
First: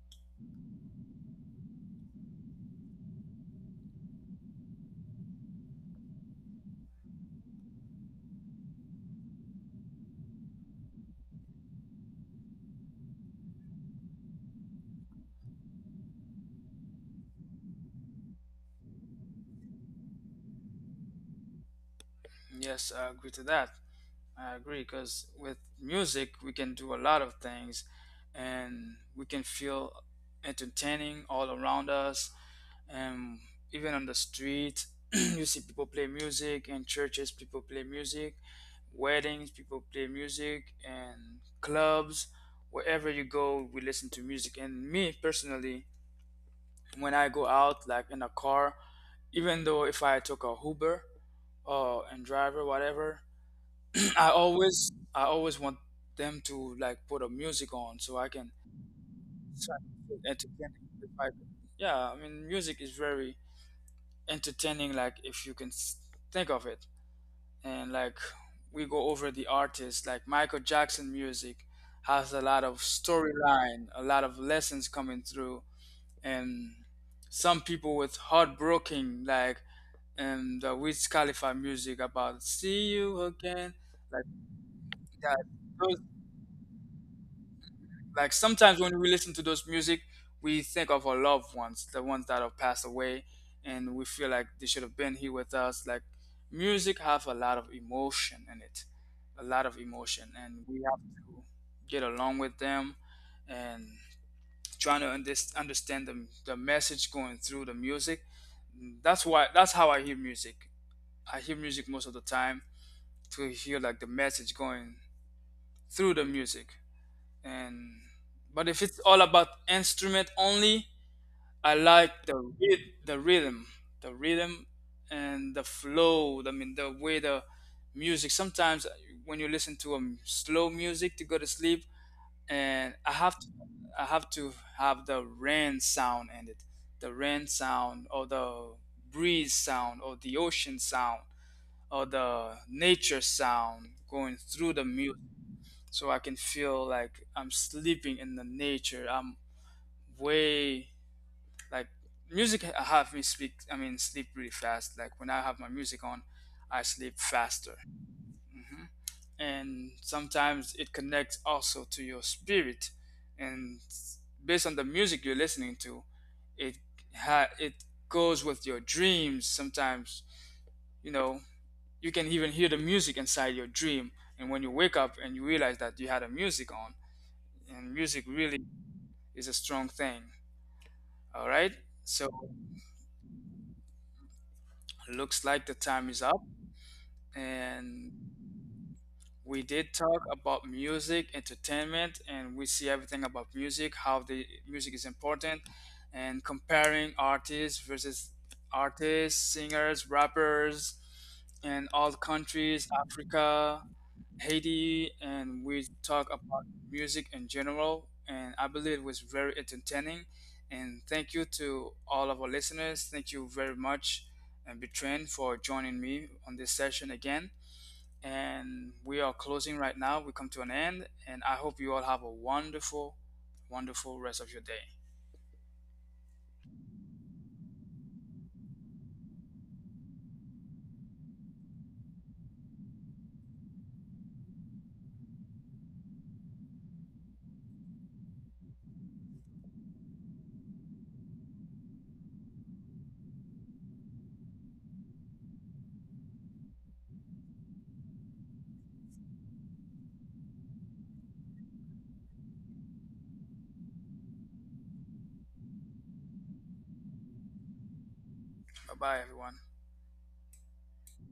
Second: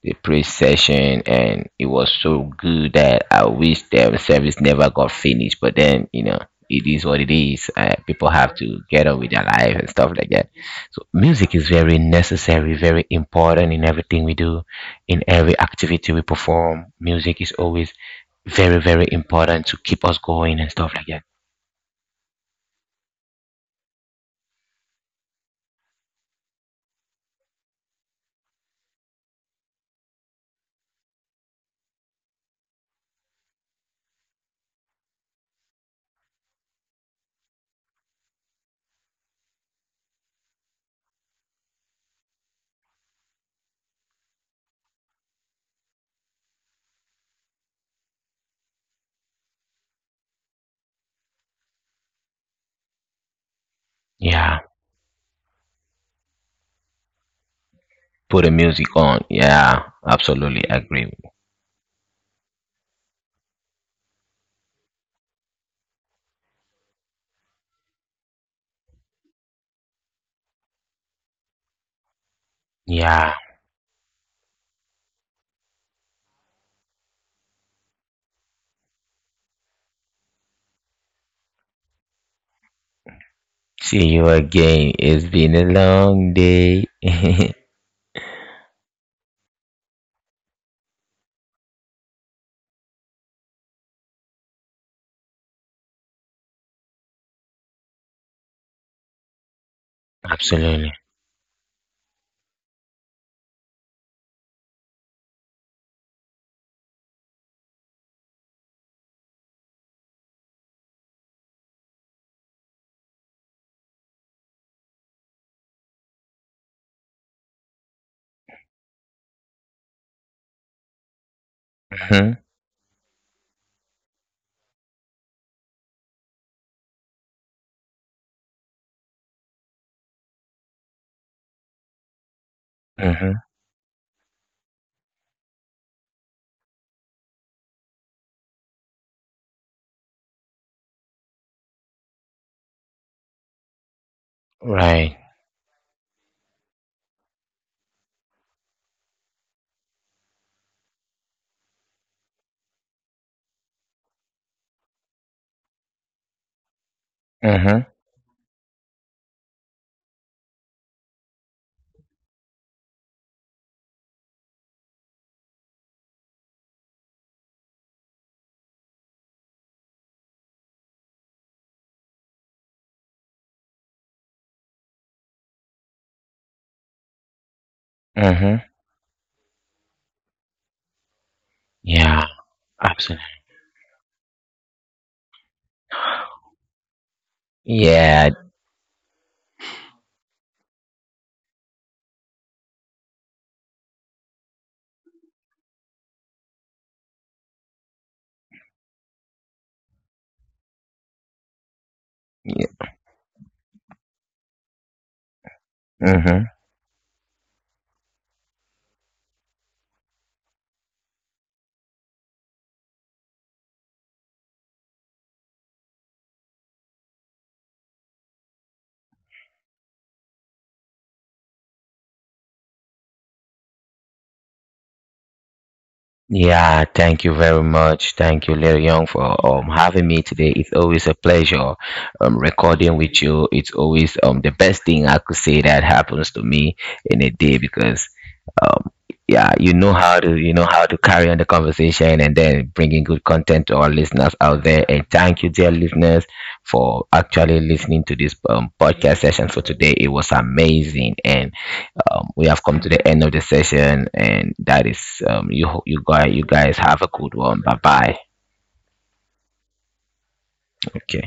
B: the pre session, and it was so good that I wish the service never got finished. But then, you know, it is what it is. Uh, people have to get on with their life and stuff like that. So, music is very necessary, very important in everything we do, in every activity we perform. Music is always very, very important to keep us going and stuff like that.
A: Yes, I agree to that. I agree, because with music we can do a lot of things, and we can feel entertaining all around us. And even on the street, you see people play music, in churches people play music, weddings people play music, and clubs. Wherever you go, we listen to music. And me personally, when I go out, like in a car, even though if I took a Uber or and driver whatever, I
B: Yeah,
A: always I always want them to like put a music on, so I
B: put
A: can
B: the music on.
A: try
B: Yeah,
A: to feel
B: absolutely
A: entertaining, if
B: agree.
A: I can. Yeah, I mean, music is very entertaining. Like, if you can s- think of it, and, like, we go over the artists like Michael Jackson, music has a lot of
B: Yeah.
A: storyline, a lot of lessons coming through. And some people with heartbroken, like, and the Wiz Khalifa music about see you again,
B: See
A: like
B: you again. It's
A: that.
B: been a long day.
A: Like, sometimes when we listen to those music, we think of our loved ones, the ones that have passed away, and we feel like they should have been here with us. Like, music have a lot of emotion in it, a lot of emotion, and we
B: Absolutely.
A: have to get along with them, and trying to unders- understand the, the message going through the music. That's why that's how I hear music. I hear music most of the time to hear, like, the message going through the music. And but if it's all about instrument only, I like the
B: Mhm,
A: ryth- the rhythm the rhythm and the flow. I mean, the way the music sometimes, when you listen to um, slow music to go to sleep, and i have
B: mhm.
A: to i have to have the rain sound in it, the rain sound, or the breeze sound, or the ocean sound, or the nature sound going through the music,
B: Right.
A: so I can feel like I'm sleeping in the nature. I'm way, like, music ha- have me speak. I mean, sleep really fast. Like, when I have my music on, I sleep faster.
B: Mhm,
A: hmm And sometimes it connects also to your spirit, and based on the music you're listening to, it ha- it goes with your dreams. Sometimes, you know, you can even hear the music inside your dream, and when you wake up and you realize that you had a music on. And music really
B: mhm.
A: is a strong thing. All right.
B: Yeah,
A: So,
B: absolutely.
A: looks like the time is up, and
B: Yeah.
A: we did talk about music, entertainment, and we see everything about music, how the music is important, and comparing artists versus artists, singers, rappers, and all countries,
B: Y-
A: Africa, Haiti, and we talk
B: Mhm.
A: about music in general. And I believe it was very entertaining. And thank you to all of our listeners. Thank you very much, and Betrain, for joining me on this session again. And we are closing right now. We come to an end. And I hope you all have a wonderful, wonderful rest of your day.
B: Yeah, thank you very much. Thank you, Leo Young, for um having me today. It's always a pleasure um recording with you. It's always um the best thing I could say that happens to me in a day because um, yeah, you know how to you know how to carry on the conversation and then bringing good content to our listeners out there. And thank you, dear listeners, for actually listening to this um, podcast session for today. It was amazing, and um, we have come to the end of the session. And that is um, you ho- you guys you guys have a good one. Bye bye.
A: Bye bye, everyone.
B: Okay.